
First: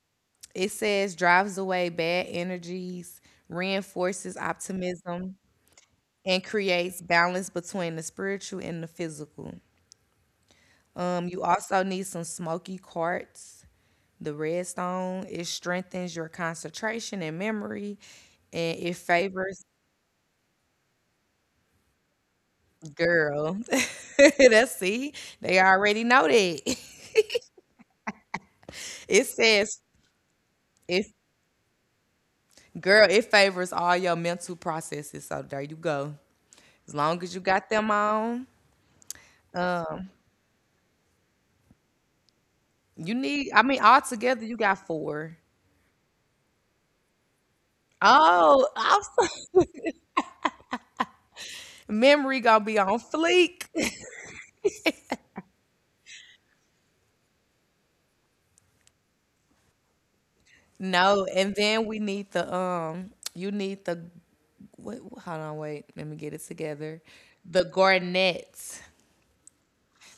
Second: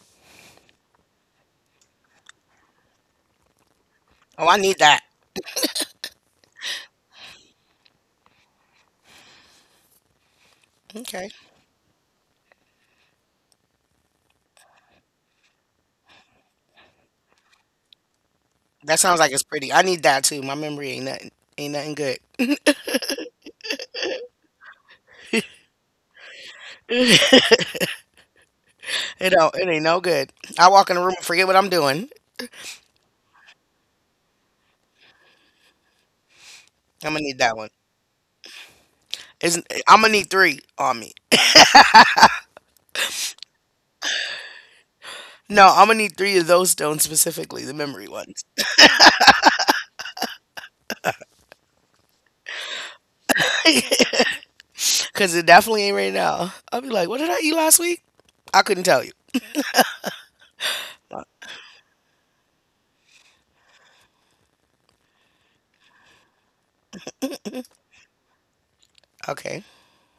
S2: It says drives away bad energies, reinforces
S1: Oh, I need that.
S2: optimism, and creates balance between the spiritual and the physical. Um,
S1: Okay.
S2: you also need some smoky quartz. The red stone, it strengthens your concentration and memory, and it
S1: That sounds like it's
S2: favors,
S1: pretty. I need that too. My memory ain't nothing. Ain't nothing
S2: girl. That's, see, they already know that.
S1: good.
S2: It
S1: It don't. It
S2: says,
S1: ain't no good. I walk in the
S2: if
S1: room and forget what I'm doing.
S2: girl, it favors all your mental processes. So there you go. As
S1: I'm
S2: long
S1: gonna
S2: as
S1: need
S2: you
S1: that
S2: got
S1: one.
S2: them on,
S1: Isn't I'm gonna need three on me.
S2: you need. I mean, altogether you got four.
S1: No, I'm gonna need three of those stones specifically, the memory ones,
S2: Oh, I'm so- memory gonna be on fleek.
S1: because it definitely ain't right now. I'll be like, what did I eat last week? I couldn't tell you.
S2: No, and then we need the, um you need the, what, hold on, wait, let me get it together. The garnet.
S1: Okay,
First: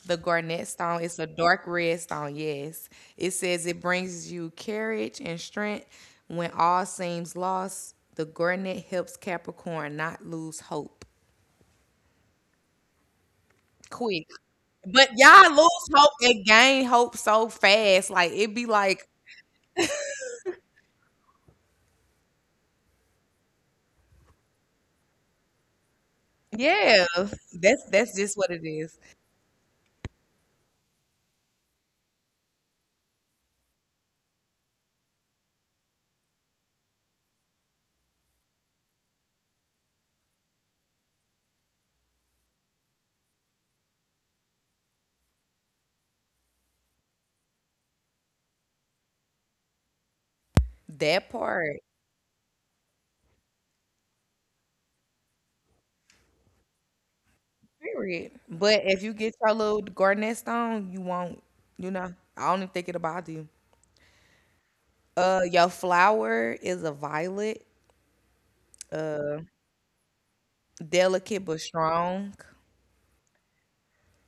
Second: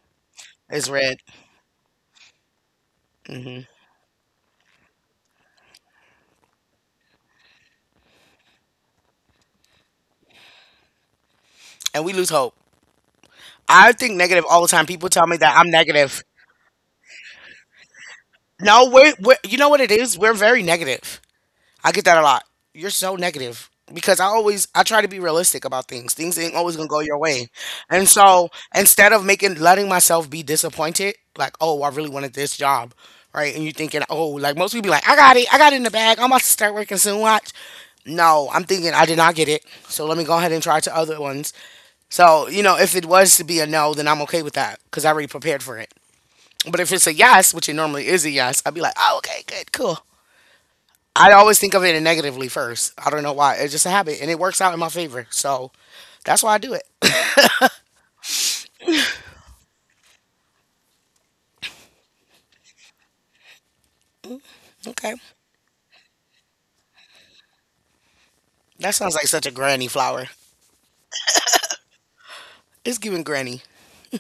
S2: The garnet
S1: it's
S2: stone. It's
S1: red,
S2: a dark red stone, yes. It
S1: hmm
S2: says it brings you courage and strength when all seems lost. The garnet helps Capricorn not lose hope.
S1: and we lose hope. I think
S2: Quick.
S1: negative all the time. People
S2: But
S1: tell me
S2: y'all
S1: that I'm
S2: lose hope
S1: negative.
S2: and gain hope so fast. Like it be
S1: No,
S2: like,
S1: we're, we're you know what it is. We're very negative. I get that a lot. You're so negative because I always I try to be realistic about things. Things ain't always gonna go
S2: yeah,
S1: your way,
S2: that's
S1: and
S2: that's just
S1: so
S2: what it is.
S1: instead of making letting myself be disappointed, like oh I really wanted this job, right? And you thinking oh like most people be like I got it, I got it in the bag. I'm about to start working soon. Watch. No, I'm thinking I did not get it, so let me go ahead and try to other ones. So you know if it was to be a no, then I'm okay with that because I already prepared for it. But if it's a yes, which it normally is a yes, I'd be like, oh, okay, good, cool.
S2: That
S1: I always think
S2: part.
S1: of it negatively first. I don't know why. It's just a habit, and it works out in my favor. So that's why I do it.
S2: Period. But if you get your little gardening stone, you won't, you know, I don't even think it'll bother you.
S1: Okay,
S2: Uh, your flower is a violet,
S1: that sounds like such a granny flower.
S2: delicate but strong.
S1: It's giving granny.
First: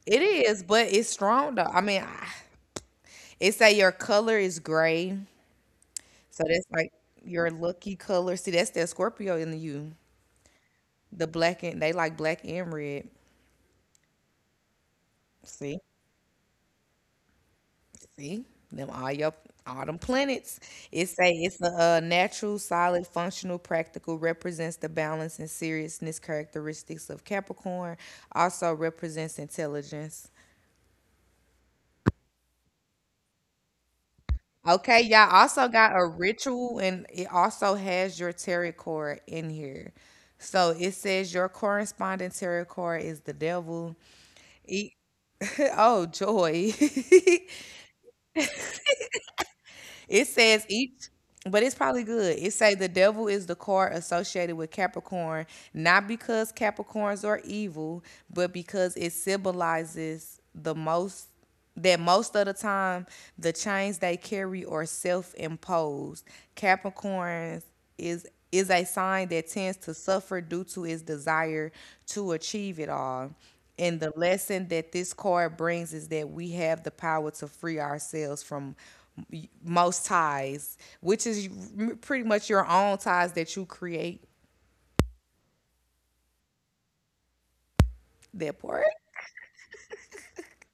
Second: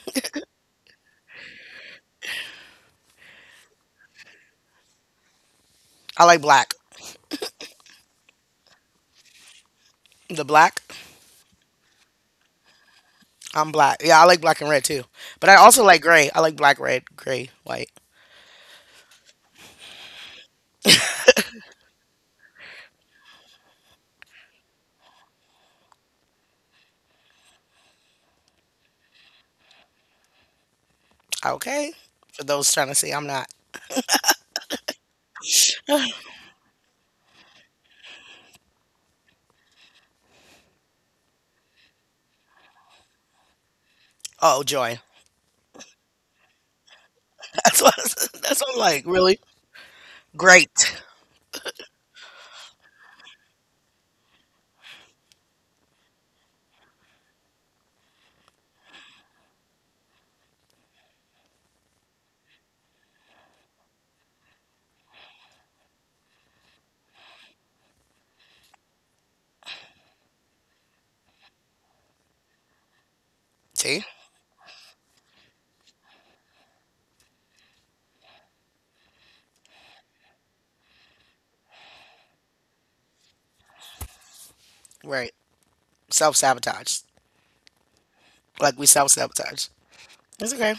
S2: It is, but it's strong though. I mean, I- it say your color is gray,
S1: I like
S2: so that's
S1: black.
S2: like your lucky color. See, that's that Scorpio in you,
S1: The black.
S2: the black and they like black and red.
S1: I'm black. Yeah, I like black and red too. But I also
S2: See,
S1: like gray. I like black, red, gray, white.
S2: See, them all your all them planets. It say it's a, uh natural, solid, functional, practical. Represents the balance and seriousness characteristics of Capricorn. Also represents intelligence.
S1: Okay. For those trying to say I'm not.
S2: Okay, y'all also got a ritual, and it also has your tarot card in here. So it says your corresponding tarot card is the devil.
S1: Oh,
S2: E-
S1: joy.
S2: oh, joy.
S1: That's what. That's what I'm like. Really.
S2: It says
S1: Great.
S2: each, but it's probably good. It say the devil is the card associated with Capricorn, not because Capricorns are evil, but because it symbolizes the most that most of the time the chains they carry are self-imposed. Capricorns is is a sign that tends to suffer due to its desire to achieve it all. And
S1: See.
S2: the lesson that this card brings is that we have the power to free ourselves from m- most ties, which is m- pretty much your own ties that you create.
S1: Right. Self sabotage.
S2: That
S1: Like we
S2: part.
S1: self sabotage. It's okay.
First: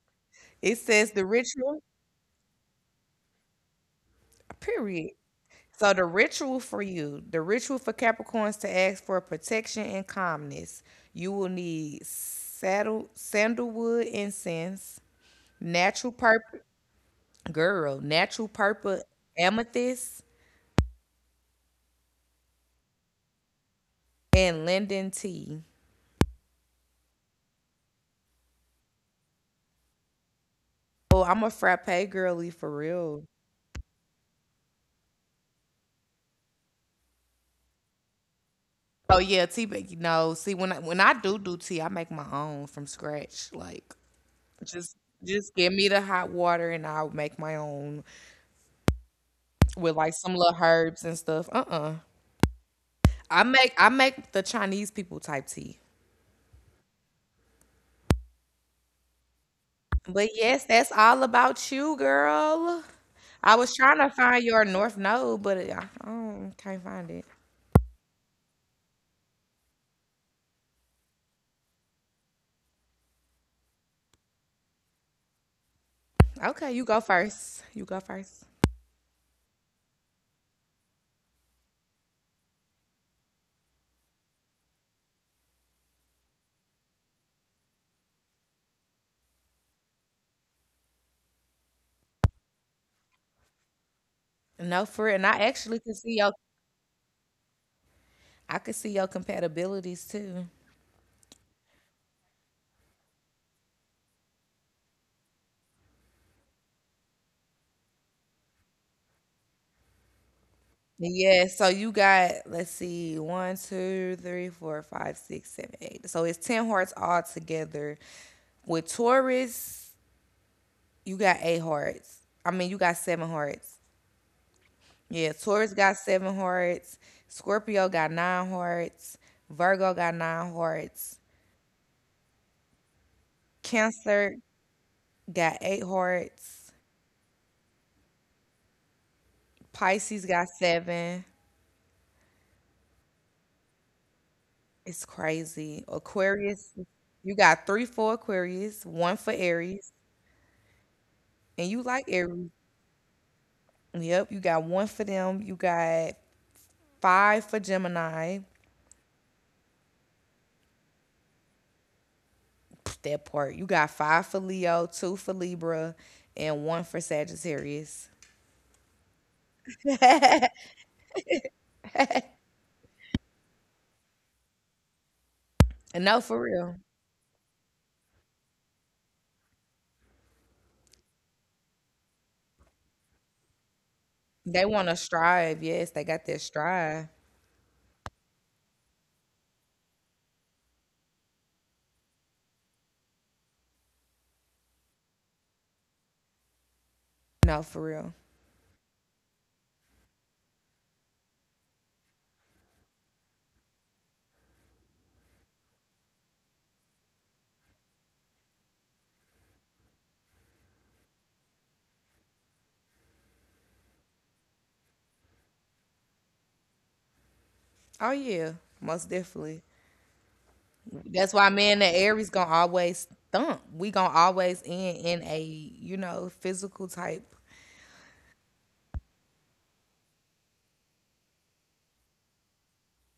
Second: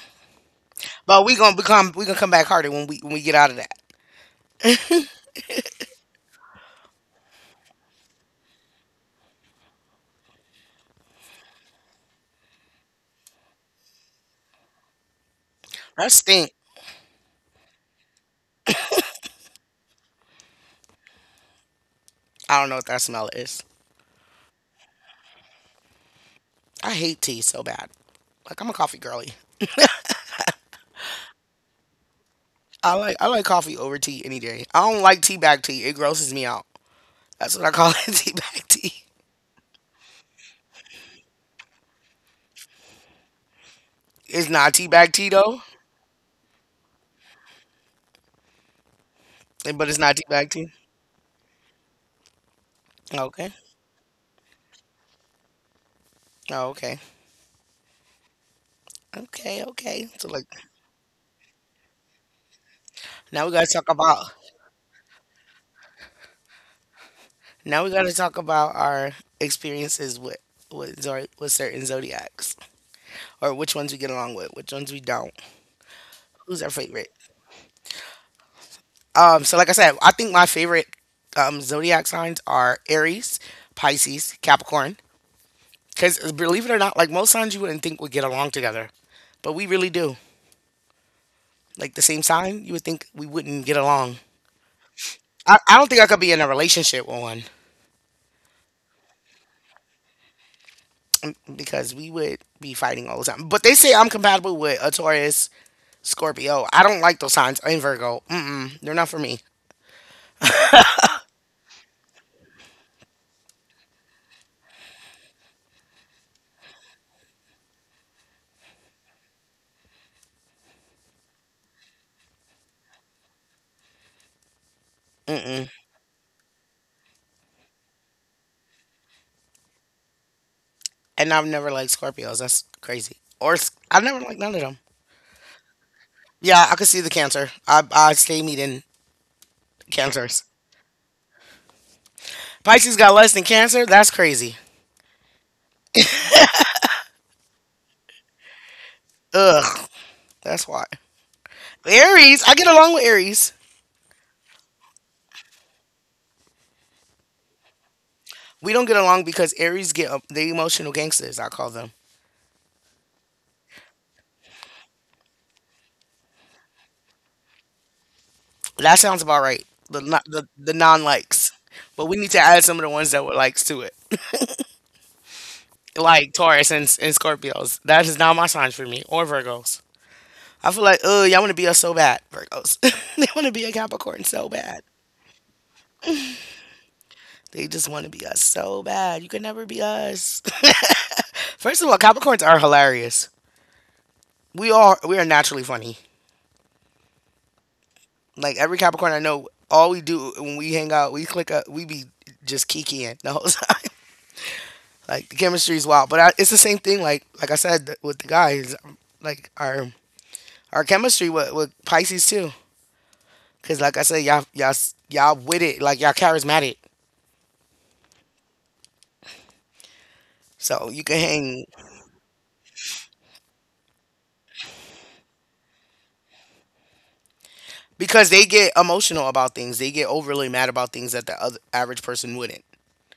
S2: It says
S1: But
S2: the
S1: we gonna
S2: ritual,
S1: become we gonna come back harder when we when we get out of that.
S2: period. So the ritual for you, the ritual for Capricorns to ask for protection and calmness. You will need saddle, sandalwood incense,
S1: That
S2: Natural
S1: stink.
S2: Purple, girl, Natural Purple Amethyst,
S1: I don't know what that smell is.
S2: and Linden Tea.
S1: I hate tea so bad. Like I'm a coffee girly.
S2: Oh, I'm a frappe girly for
S1: I like
S2: real.
S1: I like coffee over tea any day. I don't like tea bag tea. It grosses me out. That's what I call it, tea bag tea.
S2: Oh yeah, tea. But you know, see when I, when I do do tea, I make my own from scratch. Like
S1: It's not tea
S2: just
S1: bag tea
S2: just
S1: though,
S2: give me the hot water and I'll make my own
S1: but
S2: with
S1: it's
S2: like
S1: not tea
S2: some
S1: bag
S2: little
S1: tea.
S2: herbs and stuff. Uh uh I
S1: Okay.
S2: make I make the Chinese people type tea.
S1: Oh, okay. Okay. Okay. So
S2: But
S1: like
S2: yes, that's all about you, girl.
S1: now we
S2: I
S1: gotta
S2: was
S1: talk
S2: trying to
S1: about
S2: find your North Node, but I, I don't- can't find it.
S1: now we gotta talk about our experiences with with zor- with certain zodiacs or which ones we get along with, which ones we don't. Who's our
S2: Okay, you go
S1: favorite?
S2: first. You go first.
S1: Um, so like I said, I think my favorite um, zodiac signs are Aries, Pisces, Capricorn. Because believe it or not, like most signs you wouldn't think would get along together, but we really do. Like the same sign, you would think we wouldn't get along.
S2: No, for it. And I
S1: I,
S2: actually
S1: I don't
S2: can
S1: think I
S2: see
S1: could
S2: your
S1: be in a relationship with one
S2: I can see your compatibilities too.
S1: um, because we would be fighting all the time. But they say I'm compatible with a Taurus, Scorpio. I don't like those signs. And Virgo. Mm-mm. They're not for me.
S2: Yeah, so you got, let's see, one, two, three, four, five, six, seven, eight. So it's ten hearts all together. With Taurus, you got eight hearts. I mean you got seven hearts. Yeah,
S1: Mm-mm.
S2: Taurus got seven hearts, Scorpio got nine hearts, Virgo got nine hearts,
S1: And I've never liked Scorpios. That's crazy. Or s- I've never
S2: Cancer
S1: liked none of them.
S2: got eight
S1: Yeah,
S2: hearts,
S1: I could see the cancer. I I stay meeting
S2: Pisces
S1: cancers.
S2: got seven.
S1: Pisces got less than cancer. That's crazy.
S2: It's crazy. Aquarius, you got three for Aquarius, one for
S1: Ugh,
S2: Aries,
S1: that's why.
S2: and you like
S1: Aries,
S2: Aries.
S1: I get along with Aries.
S2: Yep, you got one for them. You got five for Gemini.
S1: We don't get along because Aries get um, the emotional gangsters. I call them.
S2: That part. You got five for Leo, two for Libra, and one for Sagittarius.
S1: That sounds about right. The no- the, the non likes, but we need to add some of the ones that were likes to it,
S2: And no,
S1: like
S2: for
S1: Taurus
S2: real.
S1: and, and Scorpios. That is not my signs for me or Virgos. I feel like, oh, y'all want to be us so bad, Virgos. They want to be a Capricorn so
S2: They
S1: bad.
S2: want to strive. Yes, they got that strive.
S1: They just want to be us so bad. You can never be us. First of all, Capricorns are hilarious. We are we are naturally funny.
S2: No, for real.
S1: Like every Capricorn I know, all we do when we hang out, we click up, we be just kikiing the whole time. Like the chemistry is wild, but I, it's the same thing. Like like I said th- with the guys, like our our chemistry with, with Pisces too. Cause like I said, y'all y'all s- y'all with it. Like y'all charismatic.
S2: Oh yeah, most definitely.
S1: So you can
S2: That's why
S1: hang
S2: me and the Aries gonna always thump. We gonna always end in a you know physical type.
S1: because they get emotional about things. They get overly mad about things that the other average person wouldn't.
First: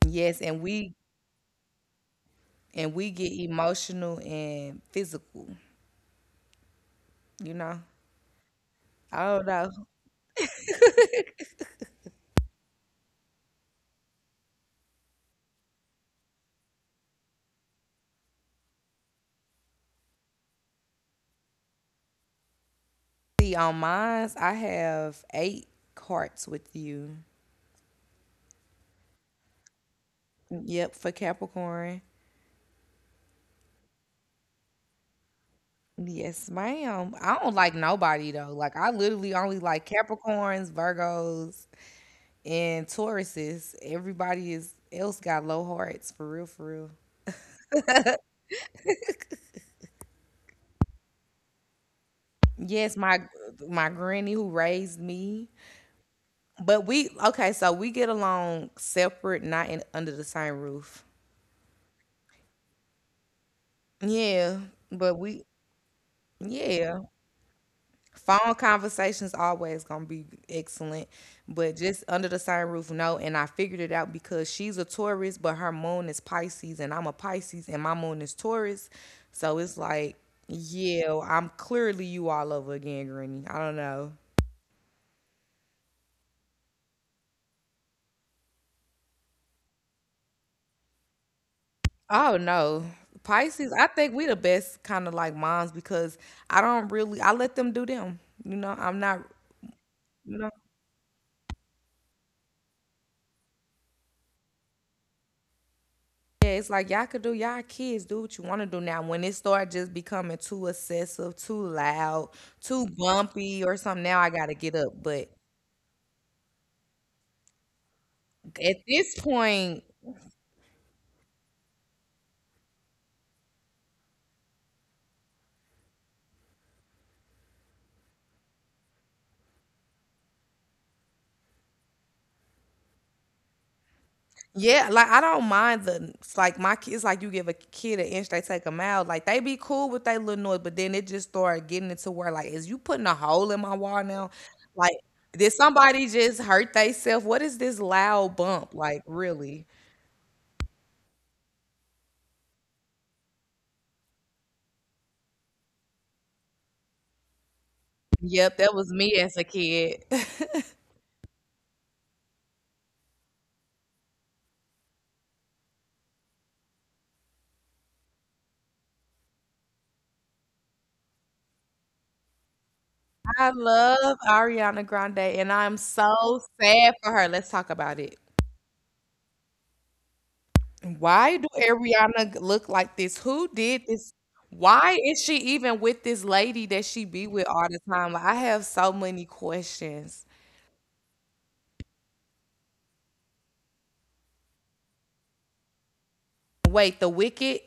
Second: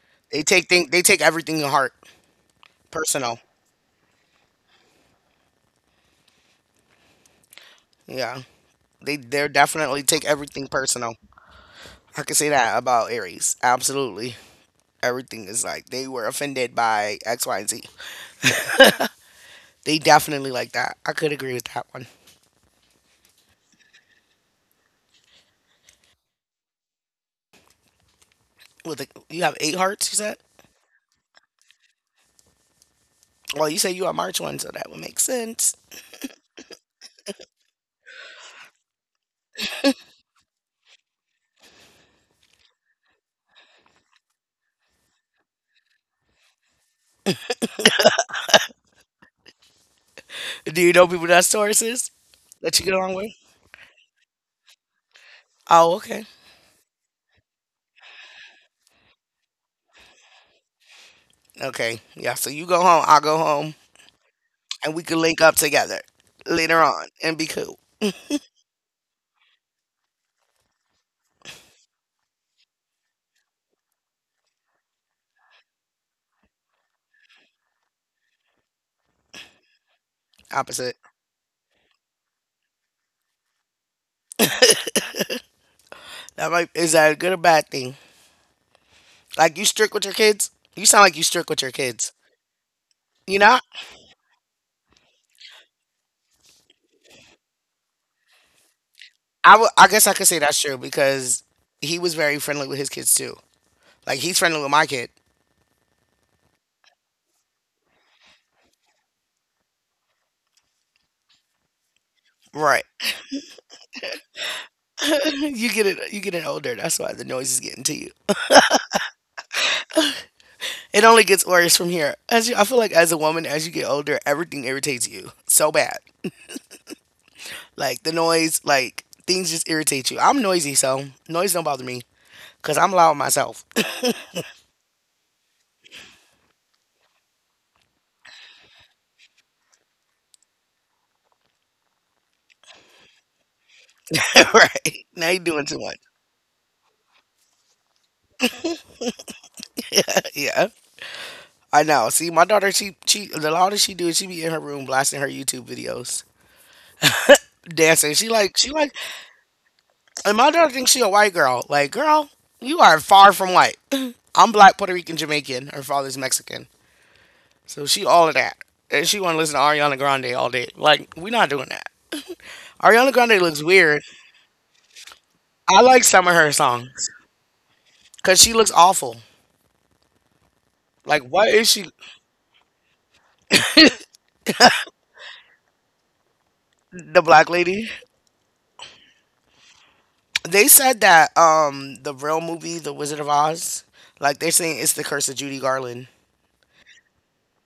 S2: Yes,
S1: They
S2: and
S1: take thing
S2: we
S1: they take everything to heart.
S2: and we get
S1: Personal.
S2: emotional and physical, you know.
S1: Yeah. They
S2: I don't
S1: they're
S2: know.
S1: definitely take everything personal. I can say that about Aries. Absolutely. Everything is like they were offended by X, Y, and Z. They definitely like that. I could agree with that one.
S2: See, on mine, I have eight carts with you.
S1: With the, you have eight hearts, you said?
S2: Yep, for Capricorn.
S1: Well, you say you are March first, so that would make sense.
S2: Yes, ma'am. I don't like nobody though. Like I literally only like Capricorns, Virgos, and Tauruses. Everybody is else got low hearts for real, for real.
S1: Do you know people that's Tauruses that you
S2: Yes,
S1: get along
S2: my
S1: with?
S2: my granny who raised me.
S1: Oh, okay.
S2: But we okay, so we get along separate, not in under the same roof.
S1: Okay. Yeah, so you go home, I'll go home,
S2: Yeah,
S1: and we
S2: but
S1: can
S2: we,
S1: link up together later
S2: yeah.
S1: on and be cool.
S2: Phone conversations always gonna be excellent, but just under the same roof, no. And I figured it out because she's a Taurus, but her moon is Pisces, and I'm a Pisces, and my moon is Taurus. So it's like,
S1: Opposite.
S2: yeah, I'm clearly you all over again, Granny. I don't know.
S1: That might is that a good or bad thing? Like you strict with your kids? You sound like you strict with your kids.
S2: Oh no.
S1: You know,
S2: Pisces, I think we the best kind of like moms because I don't really I let them do them. You know, I'm not
S1: I would. I guess I could
S2: you
S1: say
S2: know
S1: that's true because he was very friendly with his kids too. Like he's friendly with my kid.
S2: yeah, it's like y'all could do y'all kids do what you want to do now. When it start just becoming too excessive, too loud, too
S1: Right.
S2: bumpy or something, now I gotta get up. But
S1: You get it. You get it older. That's why the noise is getting to you.
S2: at this point,
S1: It only gets worse from here. As you, I feel like as a woman, as you get older, everything irritates you so bad. Like the noise, like things just irritate you. I'm noisy, so noise don't bother me because I'm loud myself.
S2: yeah, like I don't mind the like my kids like you give a kid an inch, they take a mile. Like they be cool with they little noise, but then it just started getting into where like is you putting a hole in my wall now? Like
S1: Right. Now you're
S2: did
S1: doing too much.
S2: somebody just hurt theyself? What is this loud bump? Like really?
S1: Yeah. I know. See, my daughter, she she the all that she do is she be in her room blasting her YouTube videos, dancing. She
S2: Yep,
S1: like
S2: that
S1: she
S2: was
S1: like,
S2: me as a kid.
S1: and my daughter thinks she a white girl. Like, girl, you are far from white. I'm black, Puerto Rican, Jamaican. Her father's Mexican, so she all of that, and she want to listen to Ariana Grande all day. Like, we not doing that. Ariana Grande
S2: I
S1: looks weird.
S2: love Ariana Grande and I'm
S1: I like some of
S2: so
S1: her
S2: sad
S1: songs
S2: for her. Let's talk about it.
S1: because she looks awful. Like,
S2: Why do
S1: what is she?
S2: Ariana look like this? Who did this? Why is she even with this lady that she
S1: The
S2: be with
S1: black
S2: all the
S1: lady.
S2: time? Like, I have so many questions.
S1: They said that um the real movie, The Wizard of Oz, like they're saying it's the curse of Judy Garland.
S2: Wait, the Wicked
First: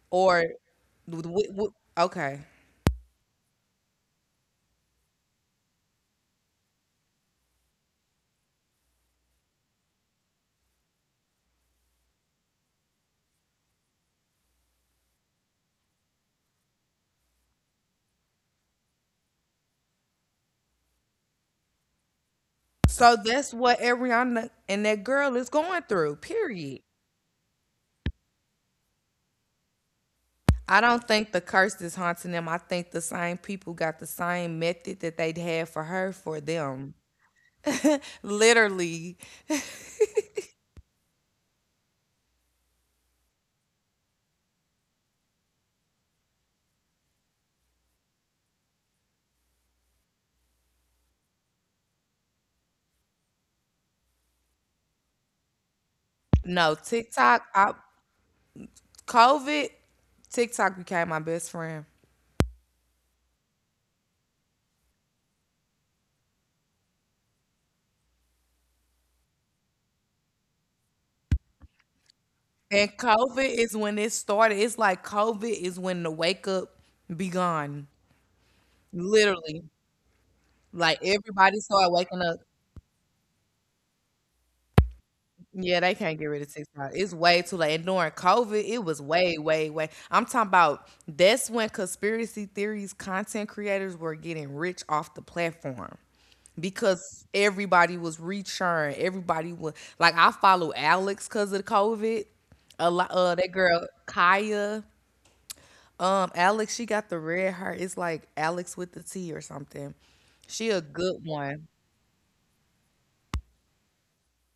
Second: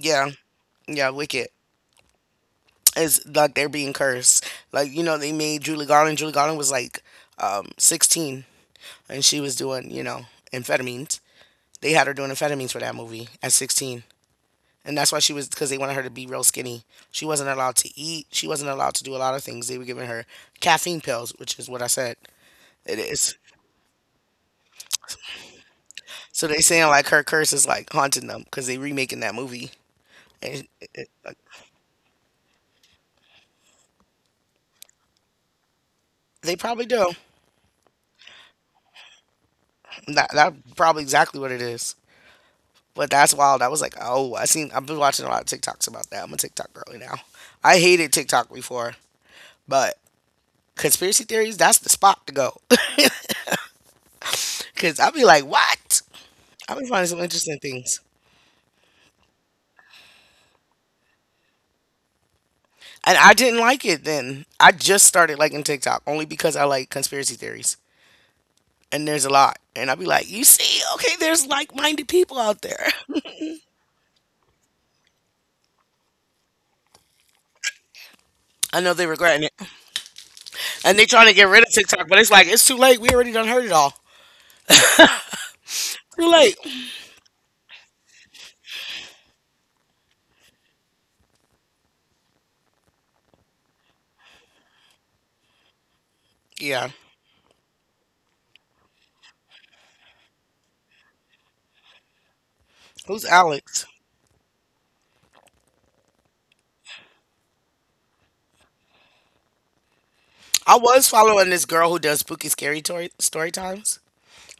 S1: Yeah,
S2: or
S1: yeah,
S2: the
S1: Wicked.
S2: Wi- Wi- okay?
S1: It's like they're being cursed. Like you know, they made Julie Garland. Julie Garland was like um, sixteen, and she was doing you know amphetamines. They had her doing amphetamines for that movie at sixteen, and that's why she was because they wanted her to be real skinny. She wasn't allowed to eat. She wasn't allowed to do a lot of things. They were giving her caffeine pills, which is what I said it
S2: So
S1: is.
S2: that's what Ariana and that girl is going through.
S1: So they saying
S2: Period.
S1: like her curse is like haunting them because they remaking that movie, and
S2: I
S1: it, it,
S2: don't
S1: like,
S2: think the curse is haunting them. I think the same people got the same method that they'd had for her for
S1: they probably
S2: them.
S1: do.
S2: Literally,
S1: That that probably exactly what it is. But that's wild. I was like, oh, I seen. I've been watching a lot of TikToks about that. I'm a TikTok girly now. I hated TikTok before, but conspiracy theories, that's the spot to go. Cause I'll be like, what?
S2: no
S1: I'll be finding some
S2: TikTok.
S1: interesting
S2: I
S1: things.
S2: COVID, TikTok became my best friend.
S1: And I didn't like it then. I just started liking TikTok only because I like conspiracy theories. And there's a lot. And I'll be like, you see, okay, there's like minded people out there.
S2: And COVID is when it started. It's like COVID is when the wake up begun.
S1: I know they're regretting it.
S2: Literally.
S1: And
S2: Like
S1: they trying to get rid
S2: everybody
S1: of
S2: started
S1: TikTok, but
S2: waking
S1: it's
S2: up.
S1: like, it's too late. We already done heard it all.
S2: Yeah, they can't
S1: Too
S2: get rid
S1: late.
S2: of TikTok. It's way too late. And during COVID, it was way, way, way. I'm talking about that's when conspiracy theories, content creators were getting rich off the platform.
S1: Yeah.
S2: Because everybody was reaching. Everybody was like, I follow Alex because of COVID. A lot,
S1: Who's
S2: uh, that
S1: Alex?
S2: girl Kaya, um, Alex, she got the red heart. It's like Alex with the T or something. She
S1: I
S2: a
S1: was
S2: good
S1: following this
S2: one.
S1: girl who does spooky scary story, story times,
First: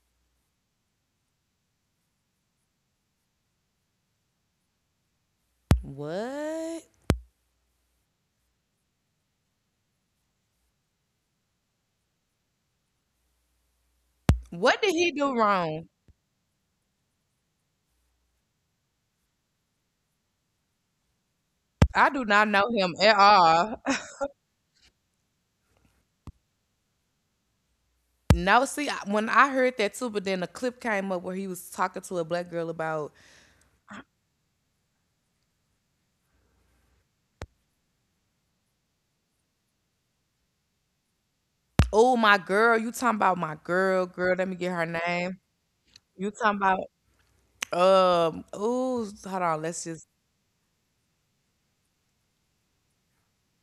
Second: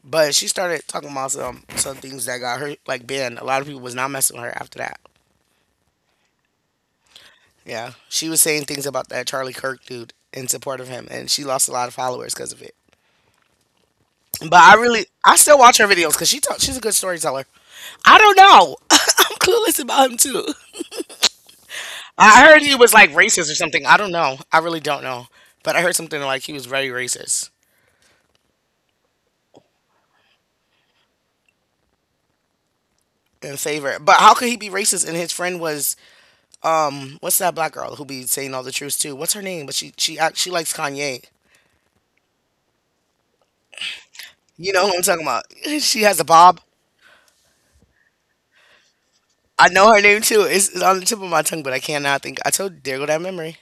S1: but she started talking about some some things that got her like banned. A lot of people was not messing with her after that.
S2: What?
S1: Yeah, she was saying things about that Charlie Kirk dude in support of him, and she lost a lot of followers because of it. But I
S2: What did
S1: really,
S2: he do
S1: I still watch
S2: wrong?
S1: her videos because she talk, she's a good storyteller. I don't know. I'm clueless about him too.
S2: I do
S1: I
S2: not
S1: heard
S2: know
S1: he
S2: him
S1: was like
S2: at
S1: racist or
S2: all.
S1: something. I don't know. I really don't know. But I heard something like he was very racist
S2: No, see, I- when I heard that too, but then a clip came up where he was talking to a black girl about,
S1: in favor. But how could he be racist and his friend was what's that black girl who be saying all the truth too? What's her name? But she she act, she likes Kanye.
S2: oh, my girl, you talking about my girl, girl, let me
S1: You
S2: get her
S1: know who I'm talking
S2: name.
S1: about? She has a
S2: You talking
S1: bob.
S2: about Um, ooh, hold on,
S1: I
S2: let's
S1: know her
S2: just
S1: name too. It's, it's on the tip of my tongue, but I cannot think. I told there go that memory.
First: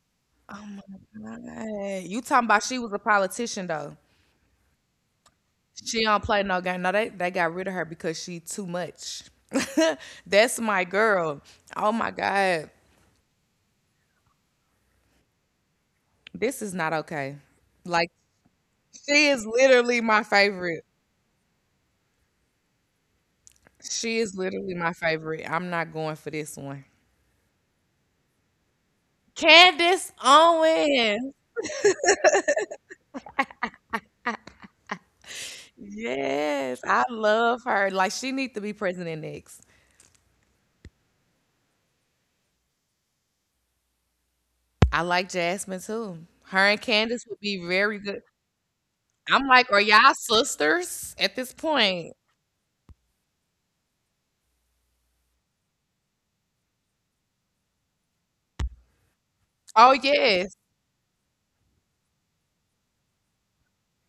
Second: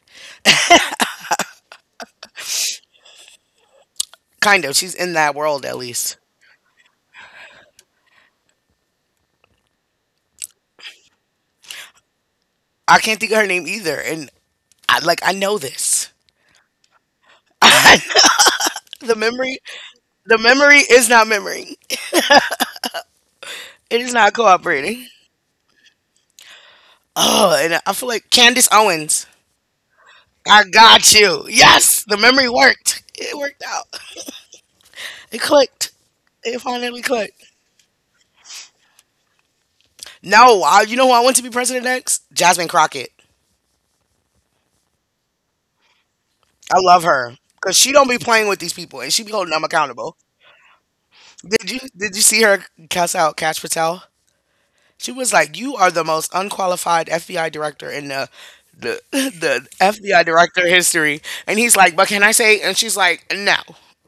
S2: oh my god. You talking about she was a politician though.
S1: Kind of. She's in that world at
S2: She
S1: least.
S2: don't play no game. No, they they got rid of her because she too much. That's my girl. Oh my god.
S1: I can't think of her name either, and I like I know this.
S2: This is not okay. Like
S1: the
S2: she is
S1: memory,
S2: literally my
S1: the memory
S2: favorite.
S1: is not memory. It is
S2: She
S1: not
S2: is literally my
S1: cooperating.
S2: favorite. I'm not going for this one.
S1: Oh, and I feel like Candace Owens.
S2: Candace
S1: I got
S2: Owens.
S1: you. Yes, the memory worked. It worked out. It clicked. It
S2: Yes,
S1: finally
S2: I
S1: clicked.
S2: love her. Like she need to be president next.
S1: No, I, you know who I want to be president next? Jasmine Crockett.
S2: I like Jasmine too. Her
S1: I
S2: and
S1: love
S2: Candace
S1: her
S2: would be
S1: because she
S2: very
S1: don't be
S2: good.
S1: playing with these people and she be
S2: I'm
S1: holding them
S2: like, are y'all
S1: accountable.
S2: sisters at this
S1: Did you
S2: point?
S1: did you see her cuss out Cash Patel? She was like, "You are the most unqualified F B I director in the the the
S2: Oh
S1: F B I
S2: yes.
S1: director history," and he's like, "But can I say?" And she's like, "No,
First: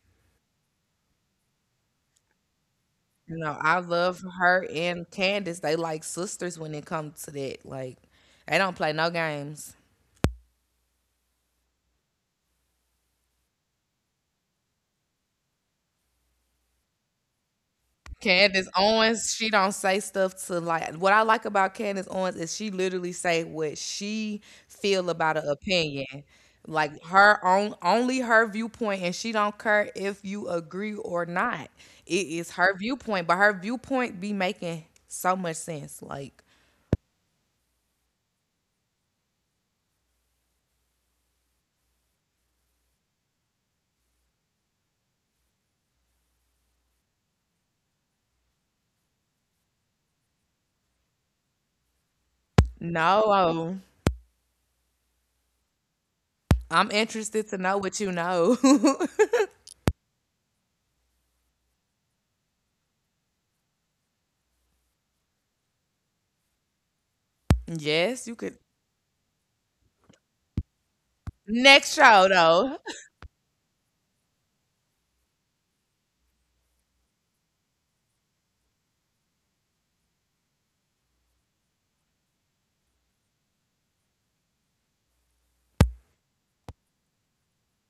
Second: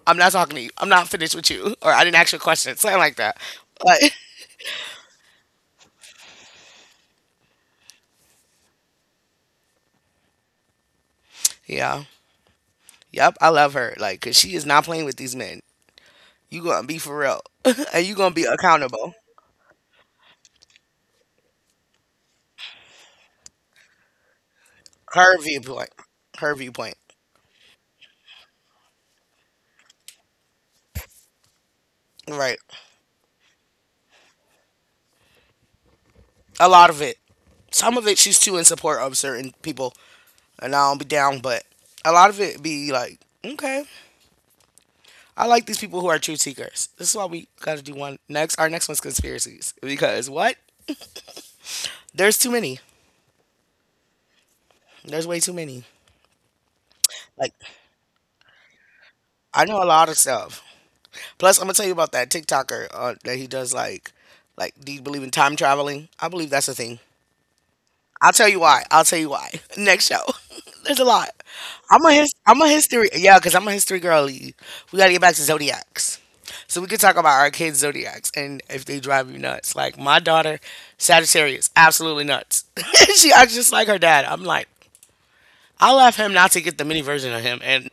S1: I'm not talking to you. I'm not finished with you, or I didn't ask you a question, something like that."
S2: No, I
S1: But
S2: love her and Candace. They like sisters when it comes to that. Like, they don't play no games.
S1: yeah, yep, I love her, like, cause she is not playing with these men. You gonna be for real, and you gonna be
S2: Candace
S1: accountable.
S2: Owens, she don't say stuff to like what I like about Candace Owens is she literally say what she
S1: Her
S2: feel about an
S1: viewpoint. Her
S2: opinion.
S1: viewpoint.
S2: Like her own only her viewpoint and she don't care if you agree or not.
S1: Right.
S2: It is her viewpoint, but her viewpoint be making so much sense.
S1: A
S2: Like,
S1: lot of it. Some of it she's too in support of certain people and I don't be down, but a lot of it be like, okay. I like these people who are truth seekers. This is why we gotta do one next our next one's conspiracies. Because what? There's too many.
S2: no,
S1: There's way too many.
S2: I'm
S1: Like
S2: interested to know what you know.
S1: I know a lot of stuff. Plus I'm gonna tell you about that TikToker uh, that he does like like do you believe in time traveling? I believe that's a thing.
S2: yes,
S1: I'll
S2: you
S1: tell
S2: could
S1: you why. I'll tell you why. Next show. There's a lot.
S2: next
S1: I'm a
S2: show
S1: his. I'm a
S2: though.
S1: history. Yeah, because I'm a history girly. We gotta get back to zodiacs. So we could talk about our kids' zodiacs and if they drive you nuts. Like my daughter, Sagittarius, absolutely nuts. She acts just like her dad. I'm like, I left him not to get the mini version of him. And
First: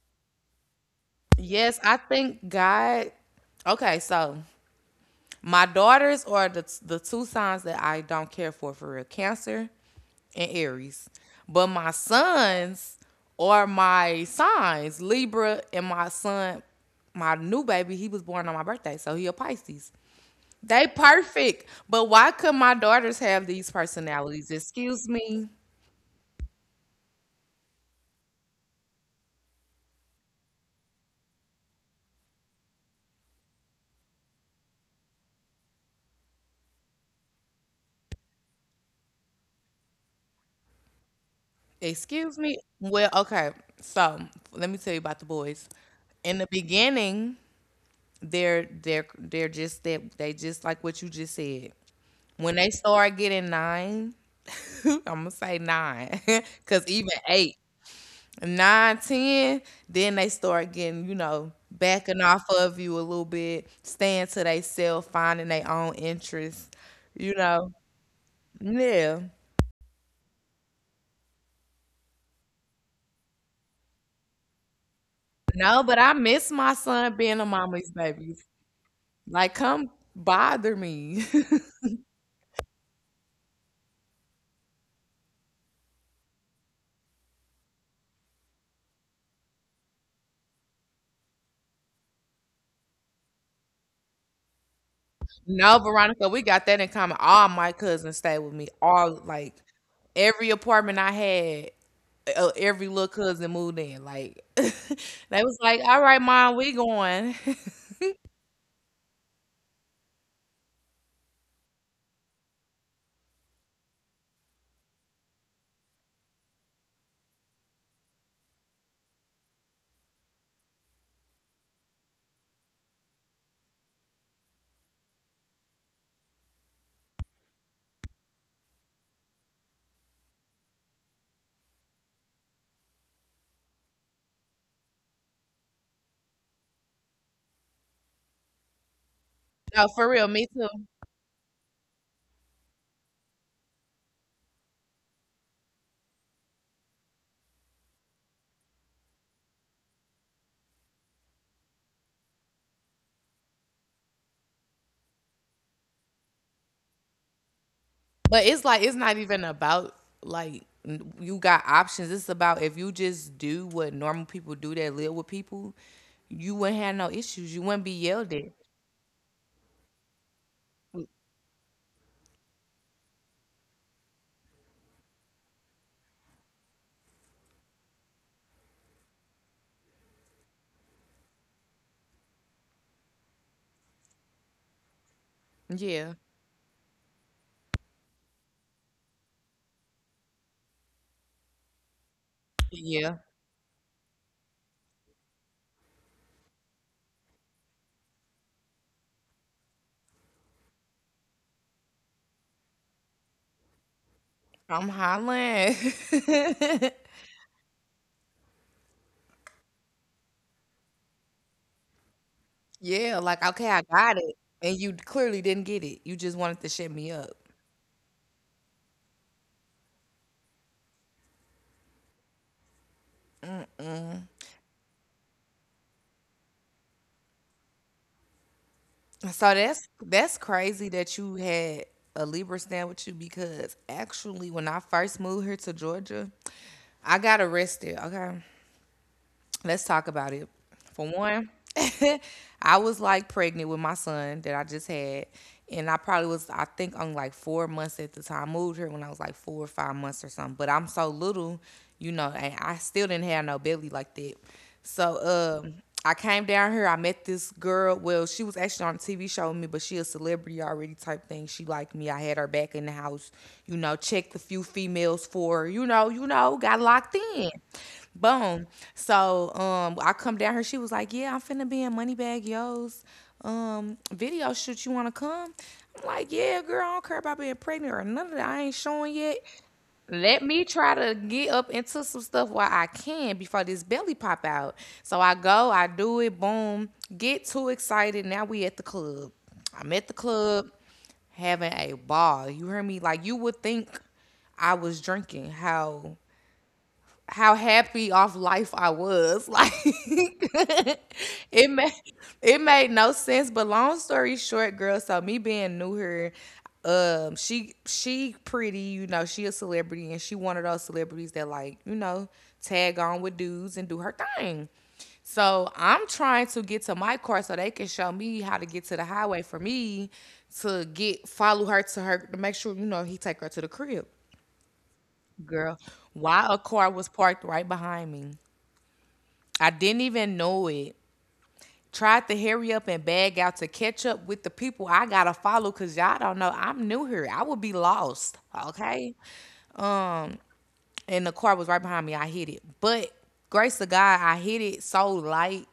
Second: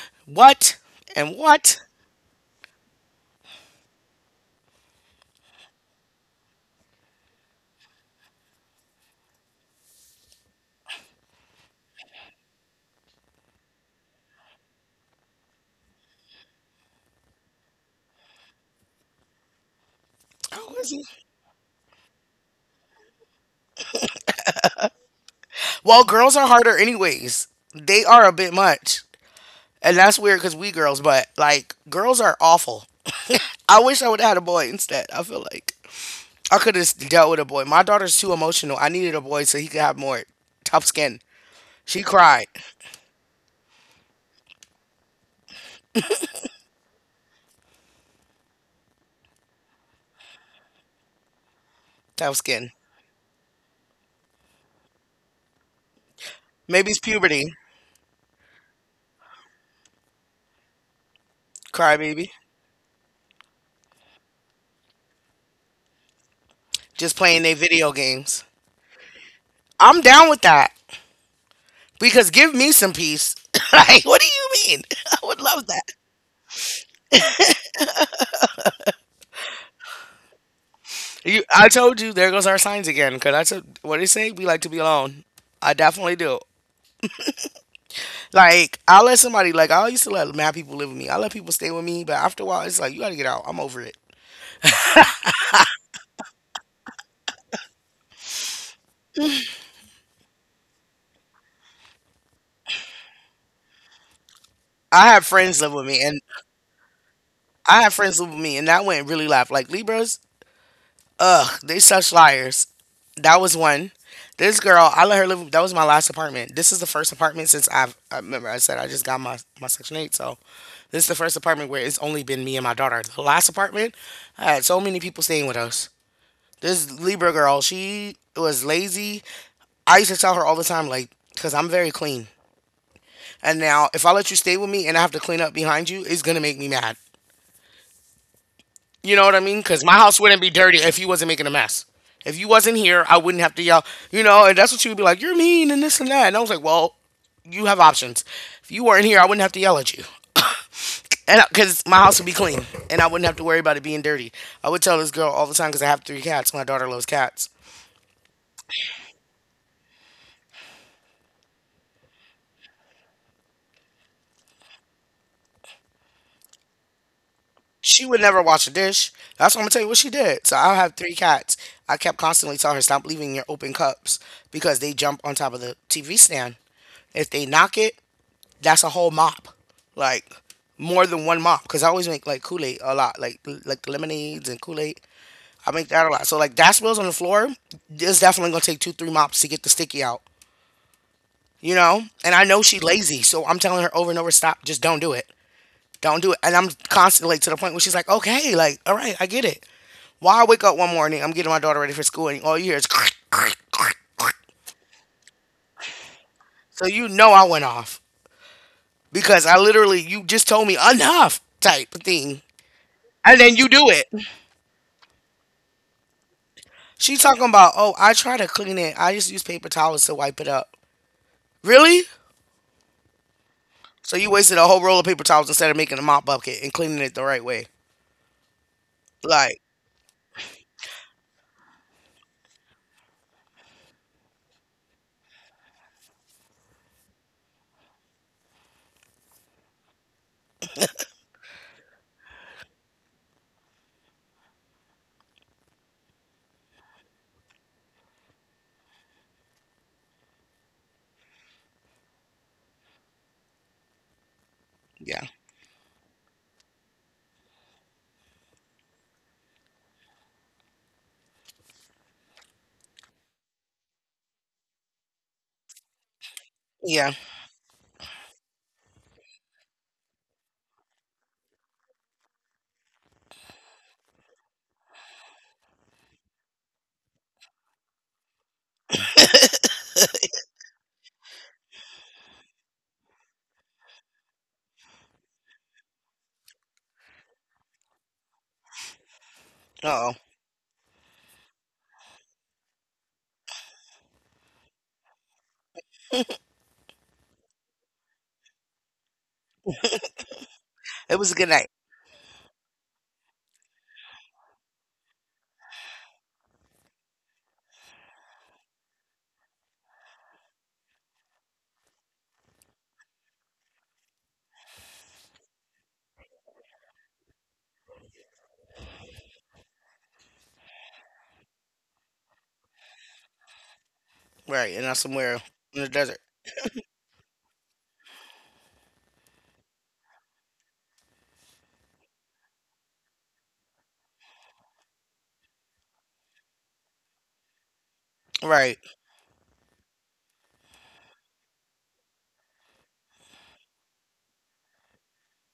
S1: what? And
S2: Yes,
S1: what?
S2: I think God okay, so my daughters are the the two signs that I don't care for for real: Cancer and Aries. But my sons are my signs: Libra and my son, my new baby. He was born on my birthday, so he a Pisces.
S1: How
S2: They
S1: is he?
S2: perfect. But why could my daughters have these personalities? Excuse me.
S1: Well, girls are harder anyways. They are a bit much. And that's weird because we girls, but like girls are awful. I wish I would have had a boy instead. I feel like I could have dealt with a boy. My daughter's too emotional. I needed a boy so he could have more tough skin. She
S2: Excuse
S1: cried.
S2: me. Well, okay. So let me tell you about the boys. In the beginning, they're they're they're just that they just like what you just said.
S1: Tough
S2: When they
S1: skin.
S2: start getting nine, I'm gonna say nine, cause
S1: Maybe it's
S2: even
S1: puberty.
S2: eight, nine, ten, then they start getting, you know,
S1: Cry
S2: backing
S1: baby.
S2: off of you a little bit, staying to they self, finding their own interests,
S1: Just
S2: you
S1: playing their
S2: know.
S1: video games.
S2: Yeah.
S1: I'm down with that because give me some peace. Like, what do you mean? I would love
S2: No, but
S1: that.
S2: I miss my son being a mommy's baby. Like, come bother me.
S1: You, I told you there goes our signs again. Cause I said, what did it say? We like to be alone. I definitely do. Like I'll let somebody like I used to let mad people live with me. I let people stay with me, but after a while, it's like you gotta get out. I'm over it.
S2: no, Veronica, we got that in common. All my cousins stayed with me. All like every apartment I had, uh, every little cousin moved in. Like
S1: I have
S2: they was
S1: friends
S2: like,
S1: live with
S2: "All
S1: me,
S2: right,
S1: and
S2: mom, we going."
S1: I have friends live with me, and that went really left. Like Libras, ugh, they such liars. That was one. This girl, I let her live. That was my last apartment. This is the first apartment since I've. I remember I said I just got my my section eight, so this is the first apartment where it's only been me and my daughter. The last apartment, I had so many people staying with us. This Libra girl, she was lazy. I used to tell her all the time, like, because I'm very clean. And now, if I let you stay with me and I have to clean up behind you, it's going to make me mad. You know what I mean?
S2: no,
S1: Because my
S2: for real,
S1: house
S2: me
S1: wouldn't be
S2: too.
S1: dirty if you wasn't making a mess. If you wasn't here, I wouldn't have to yell, you know, and that's what she would be like, you're mean and this and that. And I was like, well, you have options. If you weren't here, I wouldn't have to yell at you. And because my house would be clean and I wouldn't have to worry about it being dirty. I would tell this girl all the time because I have three cats. My daughter loves cats.
S2: But it's like it's not even about like n- you got options. It's about if you just do what normal people do that live with people, you wouldn't have no issues. You wouldn't be
S1: She
S2: yelled
S1: would
S2: at.
S1: never wash a dish. That's what I'm gonna tell you what she did. So I have three cats. I kept constantly telling her stop leaving your open cups because they jump on top of the T V stand. If they knock it, that's a whole mop, like more than one mop. Cause I always make like Kool Aid a lot, like like lemonades and Kool Aid. I make
S2: Yeah,
S1: that a lot. So like that spills on the floor. It's definitely gonna take two three mops to get the sticky out. You know, and I know she's
S2: yeah.
S1: lazy, so I'm telling her over and over, stop, just don't do it. Don't do it. And I'm constantly like, to the point where she's like, okay, like, all right, I get it. Why I wake up one morning, I'm getting my daughter ready for school, and all you hear is crick, crick, crick, crick.
S2: I'm hollering.
S1: So you know I went off because I literally, you just told me enough type of thing.
S2: yeah, like
S1: And
S2: okay,
S1: then
S2: I
S1: you do
S2: got
S1: it.
S2: it, and you clearly didn't get it. You just wanted to shut me up.
S1: She talking about, oh, I try to clean it. I just use paper towels to wipe it up. Really? So you wasted a whole roll of paper towels instead of making a mop bucket and cleaning it the right way.
S2: So
S1: Like,
S2: that's that's crazy that you had a Libra stand with you because actually when I first moved here to Georgia, I got arrested, okay? Let's talk about it. For one, I was like pregnant with my son that I just had. And I probably was, I think, on like four months at the time. I moved here when I was like four or five months or something. But I'm so little, you know, and I still didn't have no belly like that.
S1: yeah.
S2: So um, I came down here. I met this girl. Well, she was actually on a T V show with me, but she a celebrity already type thing. She liked me. I had her back in the house, you know, checked a few females for, her, you know, you know, got locked
S1: Yeah.
S2: in. Boom. So um, I come down here. She was like, "Yeah, I'm finna be in Moneybag Yo's um video shoot. You wanna come?" I'm like, "Yeah, girl. I don't care about being pregnant or none of that. I ain't showing yet. Let me try to get up into some stuff while I can before this belly pop out." So I go, I do it. Boom. Get too excited. Now we at the club. I'm at the
S1: Uh oh.
S2: club having a ball. You hear me? Like you would think I was drinking. How how happy off life I was. Like
S1: It was a good
S2: it
S1: night.
S2: made it made no sense. But long story short, girl, so me being new here, um, she she pretty, you know, she a celebrity and she one of those celebrities that like, you know, tag on with dudes and do her thing. So I'm trying to get to my car so they can show me how to get to the highway for me to get follow her to her to make sure, you know, he take her to the crib.
S1: Right. And I'm somewhere
S2: Girl,
S1: in the desert.
S2: why a car was parked right behind me? I didn't even know it. Tried to hurry up and bag out to catch up with the people I gotta follow because y'all don't know I'm new here. I would be lost.
S1: Right.
S2: Okay. And the car was right behind me. I hit it, but grace of God, I hit it so light,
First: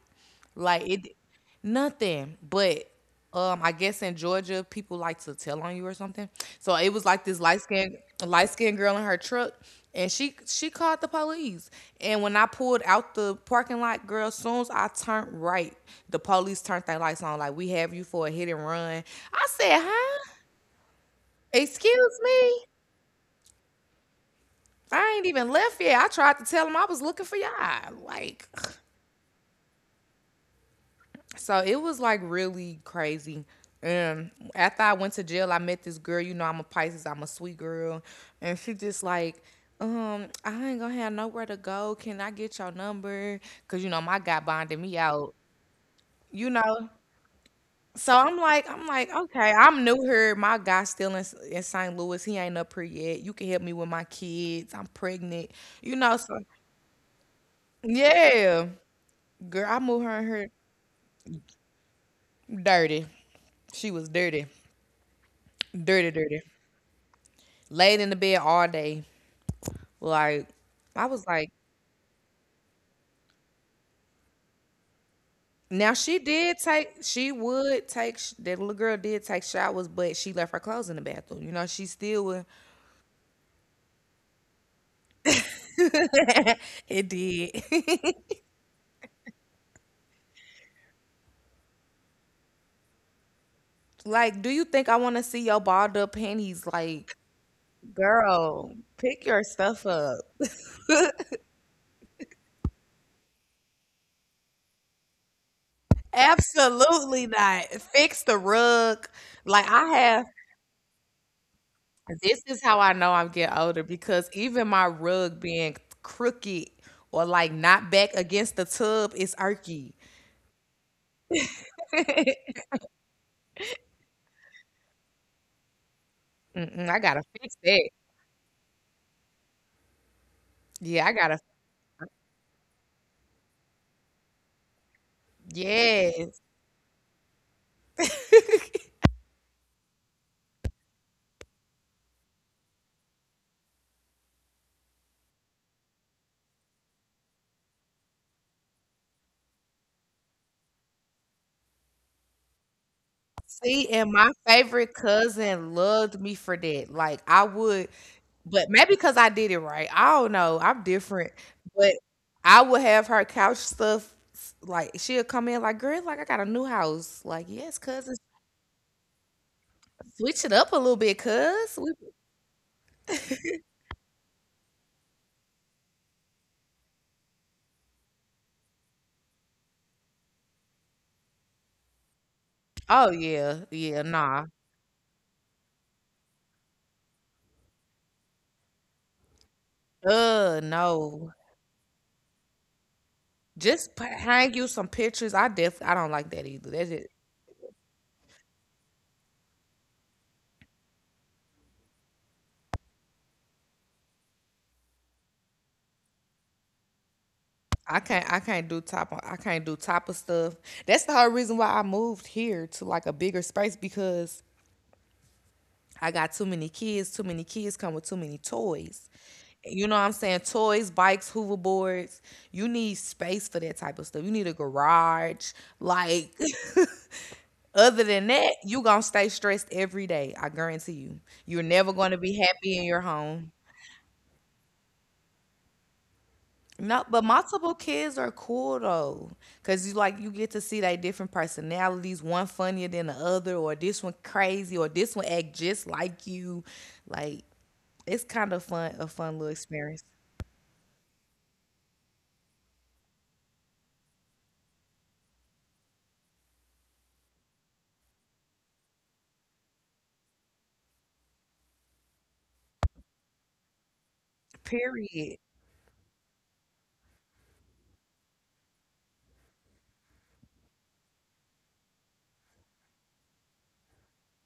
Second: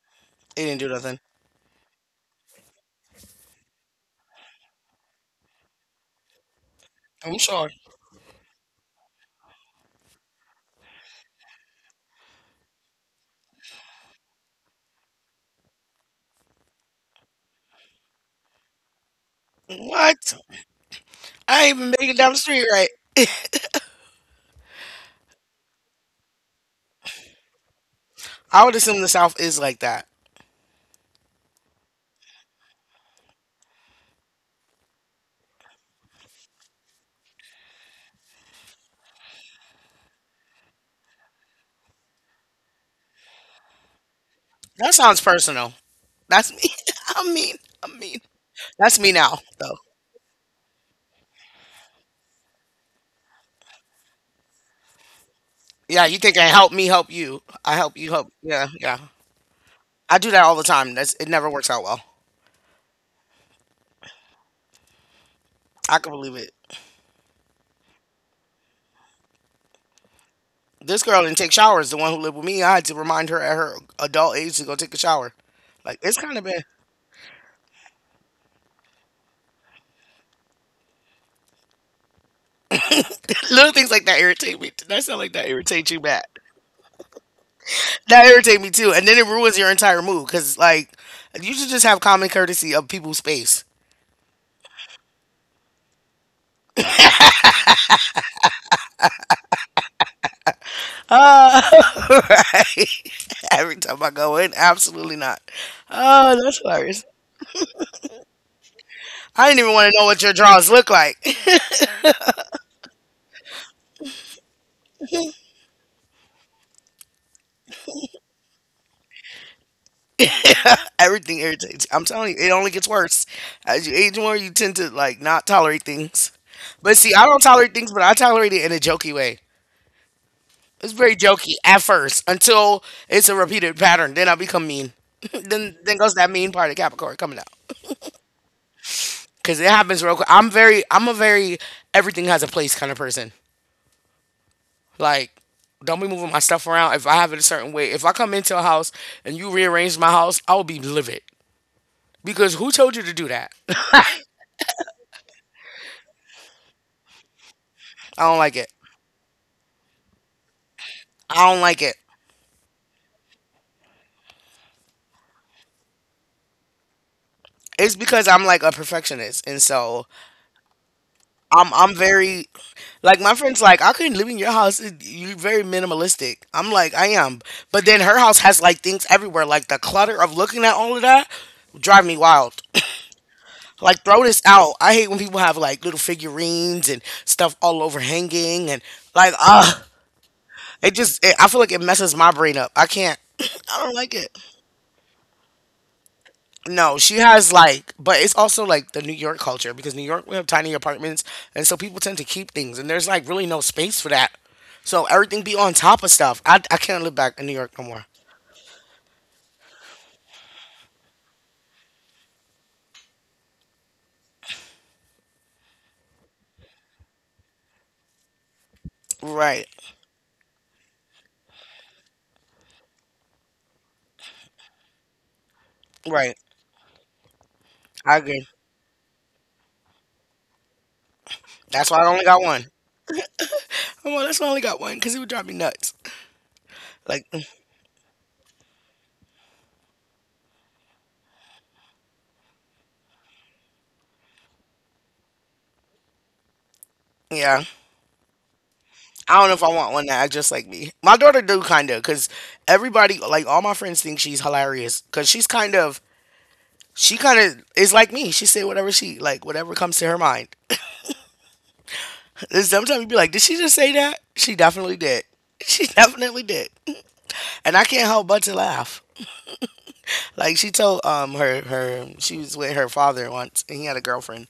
S1: They didn't
S2: like
S1: do
S2: it
S1: nothing.
S2: nothing. But um, I guess in Georgia, people like to tell on you or something. So it was like
S1: I'm
S2: this light
S1: sorry.
S2: skinned light skinned girl in her truck, and she she called the police. And when I pulled out the parking lot, girl, soon as I turned right, the police turned their lights on. Like we have you for a hit and run. I said,
S1: What?
S2: huh?
S1: I ain't even making it down the
S2: Excuse
S1: street
S2: me.
S1: right.
S2: I ain't even left yet. I tried to tell him I was looking for y'all. Like,
S1: I would assume the South is like that.
S2: so it was like really crazy. And after I went to jail, I met this girl. You know, I'm a Pisces. I'm a sweet girl, and she just like, um, I ain't gonna have nowhere to go. Can I get your number? Cause you know my guy bonded
S1: That
S2: me
S1: sounds
S2: out.
S1: personal. That's
S2: You
S1: me.
S2: know.
S1: I mean, I mean,
S2: So I'm like, I'm
S1: that's me
S2: like,
S1: now,
S2: okay,
S1: though.
S2: I'm new here. My guy's still in, in Saint Louis. He ain't up here yet. You can help me with my kids. I'm pregnant. You
S1: Yeah, you
S2: know,
S1: think
S2: so
S1: I help me help you. I help you help. Yeah,
S2: yeah.
S1: yeah.
S2: Girl, I moved her
S1: I
S2: and
S1: do that
S2: her
S1: all the time. That's it never works out well.
S2: dirty. She was dirty,
S1: I can
S2: dirty,
S1: believe
S2: dirty.
S1: it.
S2: Laid in the bed all day. Like
S1: This
S2: I
S1: girl
S2: was
S1: didn't
S2: like,
S1: take showers. The one who lived with me, I had to remind her at her adult age to go take a shower.
S2: now
S1: Like it's
S2: she
S1: kind of
S2: did
S1: bad.
S2: take, she would take. sh- That little girl did take showers, but she left her clothes in the bathroom. You know, she still would.
S1: Little things like that irritate me. That sound like that irritates you bad.
S2: it did.
S1: That irritates me too, and then it ruins your entire mood because like you should just have common courtesy of people's space.
S2: like, do you think I want to see your balled up panties? Like, girl, pick your stuff up.
S1: Uh, right. Every time I go in, absolutely not. Oh, that's hilarious.
S2: Absolutely not. Fix the rug.
S1: I didn't
S2: Like
S1: even
S2: I
S1: want to know what
S2: have
S1: your drawers look like.
S2: this is how I know I'm getting older because even my rug being crooked or like not back against the tub is irky.
S1: Everything irritates. I'm telling you, it only gets worse as you age more. You tend to like not tolerate things.
S2: Mm-mm,
S1: But
S2: I
S1: see, I
S2: gotta
S1: don't
S2: fix
S1: tolerate
S2: that.
S1: things, but I tolerate it in a jokey way. It's
S2: Yeah, I
S1: very
S2: gotta.
S1: jokey at first until it's a repeated pattern. Then I become mean. then then goes that
S2: Yes.
S1: mean part of Capricorn coming out. Cause it happens real quick. I'm very, I'm a very everything has a place kind of person. Like, don't be moving my stuff around. If I have it a certain way, if I come into a house and you rearrange my house, I will be livid. Because who told you to do that?
S2: See, and my favorite cousin loved me for that. Like I would,
S1: I don't like
S2: but
S1: it.
S2: maybe because I did it right. I don't know. I'm different,
S1: I don't like
S2: but
S1: it.
S2: I would have her couch stuff. Like she'll come in like, girl, like I got a new house. Like yes,
S1: It's
S2: cousin,
S1: because I'm like a perfectionist, and so
S2: switch it up a little bit,
S1: I'm
S2: cuz.
S1: I'm very like my friends like I couldn't live in your house. It- You're very minimalistic. I'm like I am, but then her house has like things everywhere. Like the clutter of looking at all of that drive me wild.
S2: Oh yeah, yeah,
S1: Like throw this
S2: nah.
S1: out. I hate when people have like little figurines and stuff all over hanging and like ah,
S2: Uh
S1: it just it,
S2: no.
S1: I feel like it messes my brain up. I can't. I don't
S2: Just put,
S1: like it.
S2: hang you some pictures. I def I don't like that either. That's
S1: No,
S2: it.
S1: she has like, but it's also like the New York culture because New York we have tiny apartments, and so people tend to keep things, and there's like really no space for that. So everything be on top of stuff. I I can't live back in New York no
S2: I
S1: more.
S2: can't I can't do top of- I can't do top of stuff. That's the whole reason why I moved here to like a bigger space because I got too many kids. Too many kids come with too many toys.
S1: Right,
S2: You know what I'm saying? Toys, bikes, hoverboards. You need space for that type of stuff. You need a garage. Like,
S1: right.
S2: other
S1: I
S2: than
S1: agree.
S2: that, you going to stay stressed every day. I guarantee you. You're
S1: That's
S2: never
S1: why I
S2: going to
S1: only
S2: be
S1: got one.
S2: happy in your home.
S1: Oh well, that's why I only got one because it would drive me nuts.
S2: No, but
S1: Like, mm,
S2: multiple kids are cool though, cause you like you get to see they different personalities. One funnier than the other, or this one crazy, or this one act just like you. Like
S1: yeah.
S2: it's kind of fun, a
S1: I
S2: fun
S1: don't
S2: little
S1: know if I want
S2: experience.
S1: one that act just like me. My daughter do kind of, cause everybody, like all my friends, think she's hilarious, cause she's kind of, she kind of is like me. She say whatever she like, whatever comes to her mind. And sometimes you be like, did she just say that? She definitely did.
S2: Period.
S1: She definitely did. And I can't help but to laugh. Like she told um her her she was with her father once, and he had a girlfriend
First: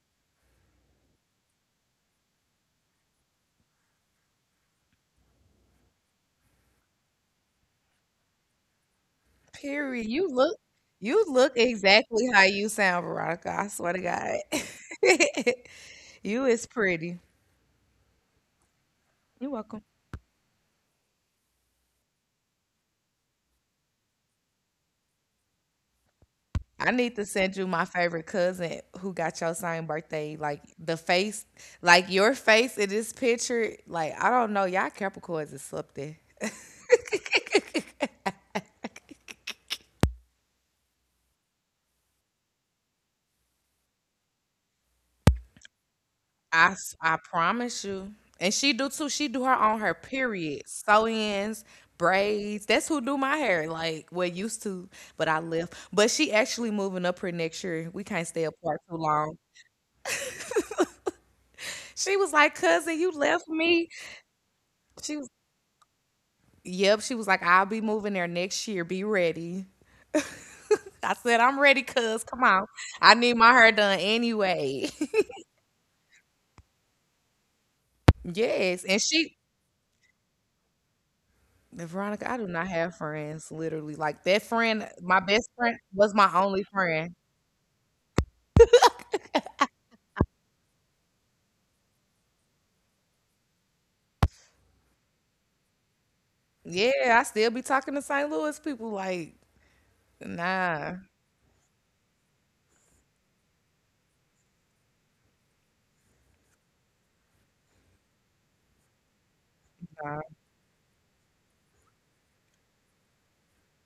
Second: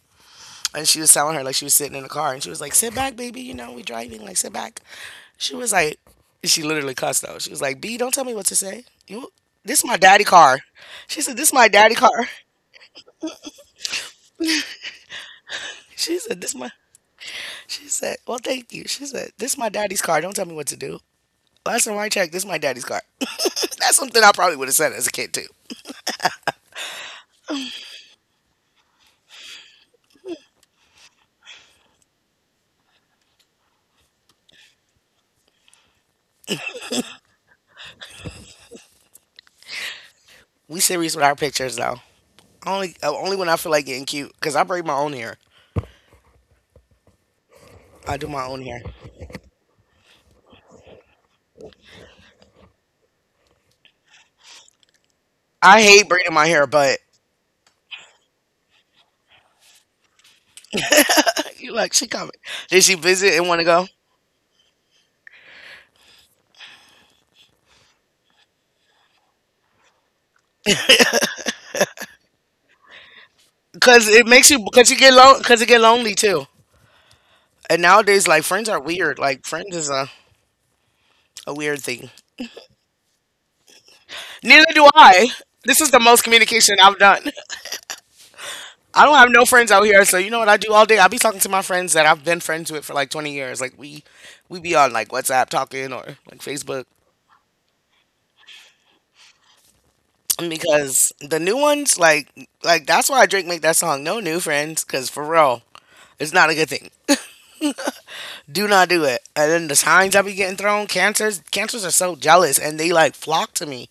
S1: and she was telling her like she was sitting in the car and she was like, "Sit back, baby. You know we driving. Like sit back." She was like, she literally cussed out. She was like, "B, don't tell me what to say. You, this is my
S2: Period.
S1: daddy
S2: You look,
S1: car." She
S2: you
S1: said, "This is
S2: look
S1: my daddy
S2: exactly
S1: car."
S2: how you sound, Veronica. I swear to God,
S1: She said,
S2: you
S1: "This
S2: is
S1: my."
S2: pretty.
S1: She said, "Well, thank you." She said,
S2: You're
S1: "This is my
S2: welcome.
S1: daddy's car. Don't tell me what to do." Last time I checked, this is my daddy's car. That's something I probably would have said as a kid too.
S2: I need to send you my favorite cousin who got your same birthday. Like the face, like your face in this picture. Like I don't know, y'all Capricorns is something.
S1: We serious with our pictures though. Only, uh, only when I feel like getting cute, cause I braid my own hair.
S2: I s- I promise you,
S1: I do my
S2: and
S1: own
S2: she
S1: hair.
S2: do too. She do her on her period, sew-ins, braids. That's who do my hair. Like well used to, but I left.
S1: I hate
S2: But she
S1: braiding my hair,
S2: actually
S1: but
S2: moving up here next year. We can't stay apart too long.
S1: you like she
S2: She
S1: coming?
S2: was like,
S1: Did she
S2: cousin, you
S1: visit and
S2: left
S1: want to go?
S2: me. She was Yep, she was like, I'll be moving there next year. Be ready. I said, I'm ready, cuz come on. I need my hair done
S1: Cause it makes you cause
S2: anyway.
S1: you get lon cause it get lonely too. And nowadays, like friends are
S2: yes. And
S1: weird.
S2: she
S1: Like friends is a a weird thing.
S2: Veronica, I do not have friends, literally. Like that
S1: Neither do
S2: friend, my
S1: I.
S2: best friend
S1: This is the
S2: was
S1: most
S2: my only
S1: communication I've
S2: friend.
S1: done. I don't have no friends out here, so you know what I do all day? I be talking to my friends that I've been friends with for like twenty years. Like we we be on like WhatsApp talking or like Facebook
S2: Yeah, I still be talking to Saint Louis people like nah,
S1: because the new ones like like that's why Drake make that song No New Friends cuz for real, it's not a good thing. Do not do it. And then the signs I
S2: nah.
S1: be getting thrown, cancers, cancers are so jealous and they like flock to me.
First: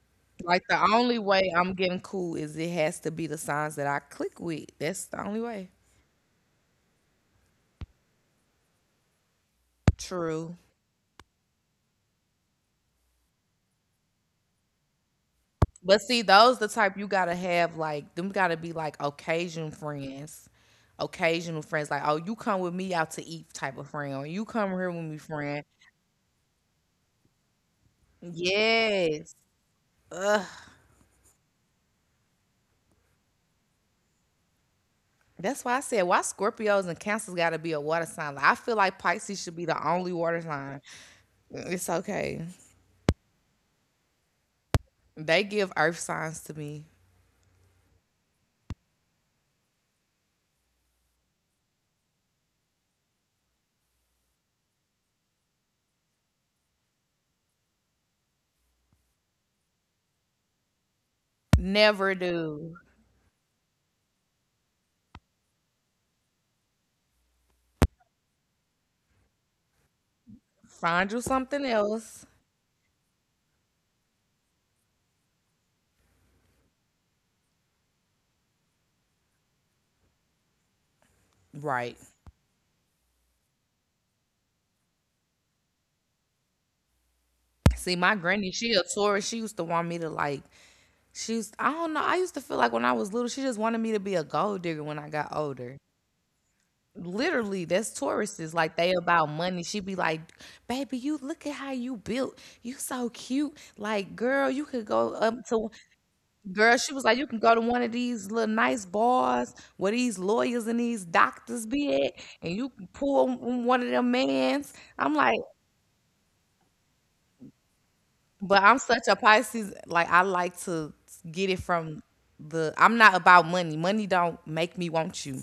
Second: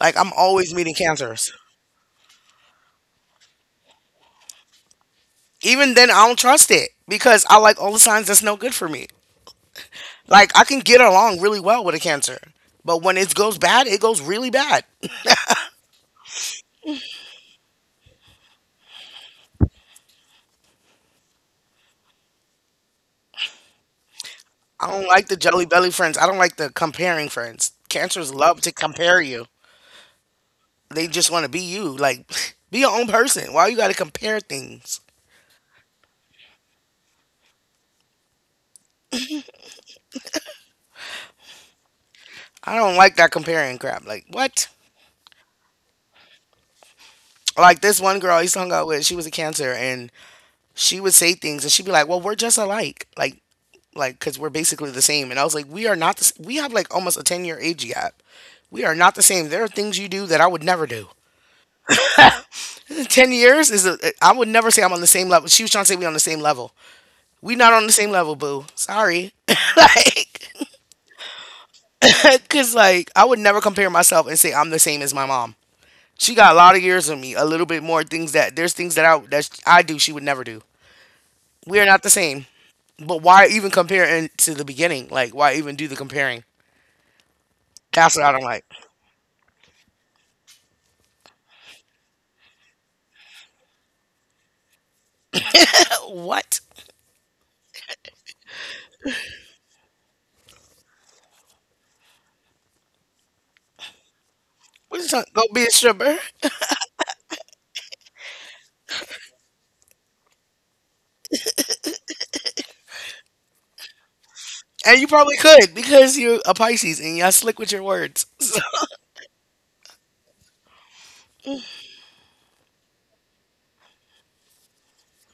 S1: Like I'm
S2: Like
S1: always
S2: the
S1: meeting
S2: only
S1: cancers.
S2: way I'm getting cool is it has to be the signs that I click with. That's the only way.
S1: Even then, I don't trust it because I like all the signs that's no good for me. Like
S2: True.
S1: I can get along really well with a cancer, but when it goes bad, it goes really bad.
S2: But see, those the type you gotta have like them gotta be like occasion friends. Occasional friends, like, oh, you come with me out to eat type of friend, or you come here
S1: I
S2: with
S1: don't
S2: me,
S1: like the
S2: friend.
S1: jelly belly friends. I don't like the comparing friends. Cancers love to compare
S2: Yes.
S1: you. They just want to be you. Like, be your own person. Why you got to compare things?
S2: That's why I said why Scorpios and Cancers gotta be a water sign. Like, I feel like Pisces should be the only water sign. It's okay.
S1: I don't like that comparing crap. Like, what?
S2: They give earth signs to me.
S1: Like this one girl I used to hung out with, she was a cancer, and she would say things, and she'd be like, "Well, we're just alike, like, like, cause we're basically the same." And I was like, "We are not. The, s- we have like almost a ten year age gap. We are not the same. There are things you do that I would never do.
S2: Never do.
S1: Ten years is. A, I would never say I'm on the same level. She was trying to say we on the same level. We not on the same level, boo. Sorry, like,
S2: Find you something else.
S1: cause like I would never compare myself and say I'm the same as my mom. She got a lot of years on me, a little bit more things that there's things that I that I do she would never do. We are
S2: Right.
S1: not the same. But why even compare in to the beginning? Like, why even do the comparing?
S2: See, my
S1: That's what I
S2: granny,
S1: don't like.
S2: she a Taurus. She used to want me to like. She's I don't know. I used to feel like when I was little, she just wanted me to be a gold digger when I got older.
S1: Uh, What?
S2: Literally, that's Tauruses. Like they about money. She'd be like, "Baby, you look at how you built. You so cute. Like, girl, you could
S1: What
S2: go
S1: you trying?
S2: up
S1: Go be
S2: to
S1: a stripper,
S2: girl." She was like, "You can go to one of these little nice bars where these lawyers and these doctors be at, and you can pull one of them mans."
S1: and you
S2: I'm like,
S1: probably could because you're a Pisces and y'all slick with your words.
S2: but I'm such a Pisces, like I like to get it from the I'm not about money. Money don't make me want you.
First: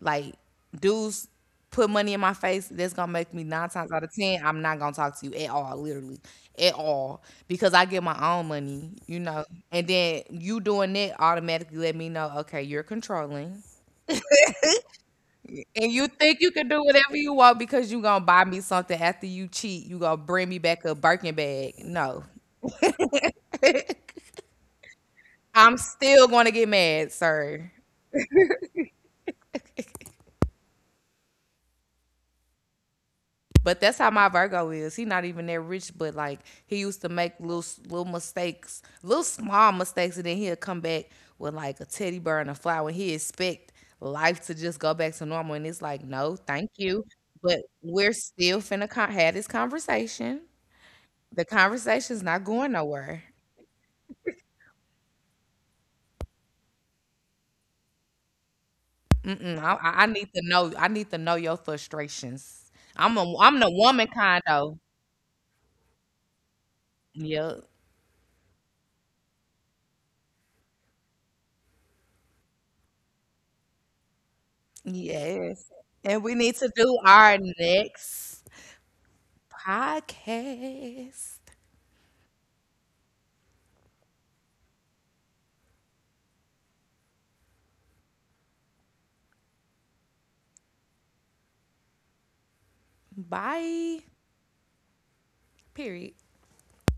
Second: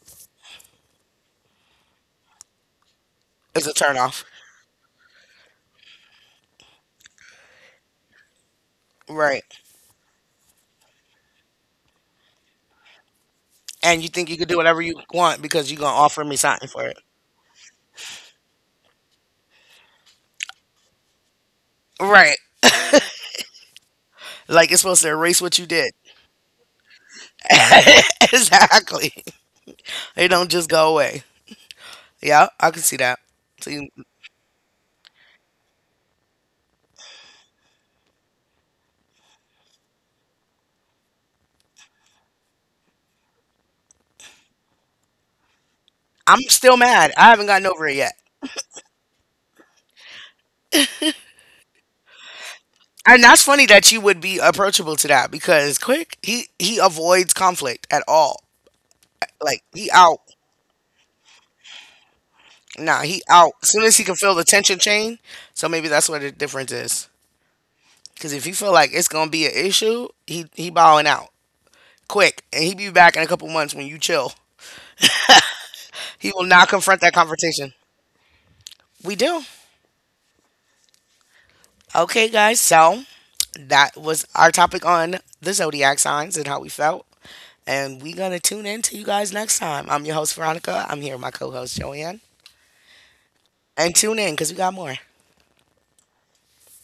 S2: Like dudes put money in my face, that's gonna make me
S1: So it's
S2: nine
S1: a
S2: times out of
S1: turnoff,
S2: ten, I'm not gonna talk to you at all, literally. At all. Because I get my own money, you
S1: right?
S2: know. And then you doing that automatically let me know, okay, you're controlling.
S1: And you think you could do whatever you want because you're gonna
S2: And you
S1: offer me
S2: think you
S1: something
S2: can
S1: for
S2: do
S1: it,
S2: whatever you want because you gonna buy me something after you cheat, you gonna bring me back a Birkin bag. No.
S1: right? Like it's supposed to erase what you
S2: I'm
S1: did.
S2: still going to get mad, sir.
S1: Exactly. They don't just go away. Yeah, I can see that. So
S2: But
S1: you,
S2: that's how my Virgo is. He not even that rich, but like he used to make little little mistakes, little small mistakes, and then he'll come back with like a teddy bear and a flower. And he expect life to just go back to normal, and it's like, no,
S1: I'm
S2: thank
S1: still
S2: you.
S1: mad. I haven't
S2: But
S1: gotten over it yet.
S2: we're still finna con- have this conversation. The conversation's not going
S1: And
S2: nowhere.
S1: that's funny that you would be approachable to that because Quick, he he avoids conflict at all. Like
S2: Mm-mm, I,
S1: he
S2: I I
S1: out.
S2: need to know. I need to know your frustrations.
S1: Nah,
S2: I'm
S1: he
S2: a
S1: out.
S2: I'm
S1: As
S2: the
S1: soon as he
S2: woman
S1: can feel the
S2: kind
S1: tension
S2: though.
S1: chain, so maybe that's where the difference is.
S2: Yeah.
S1: Because if you feel like it's gonna be an issue, he he bowing out quick, and he be back in a couple months when you chill.
S2: Yes. And
S1: He
S2: we
S1: will
S2: need
S1: not
S2: to
S1: confront
S2: do
S1: that
S2: our
S1: confrontation.
S2: next
S1: We do.
S2: podcast.
S1: Okay, guys. So that was our topic on the zodiac signs and how we felt. And we're gonna tune in to you guys next time. I'm your host Veronica. I'm here with my co-host Joanne. And
S2: Bye.
S1: tune in because we got more.
S2: Period.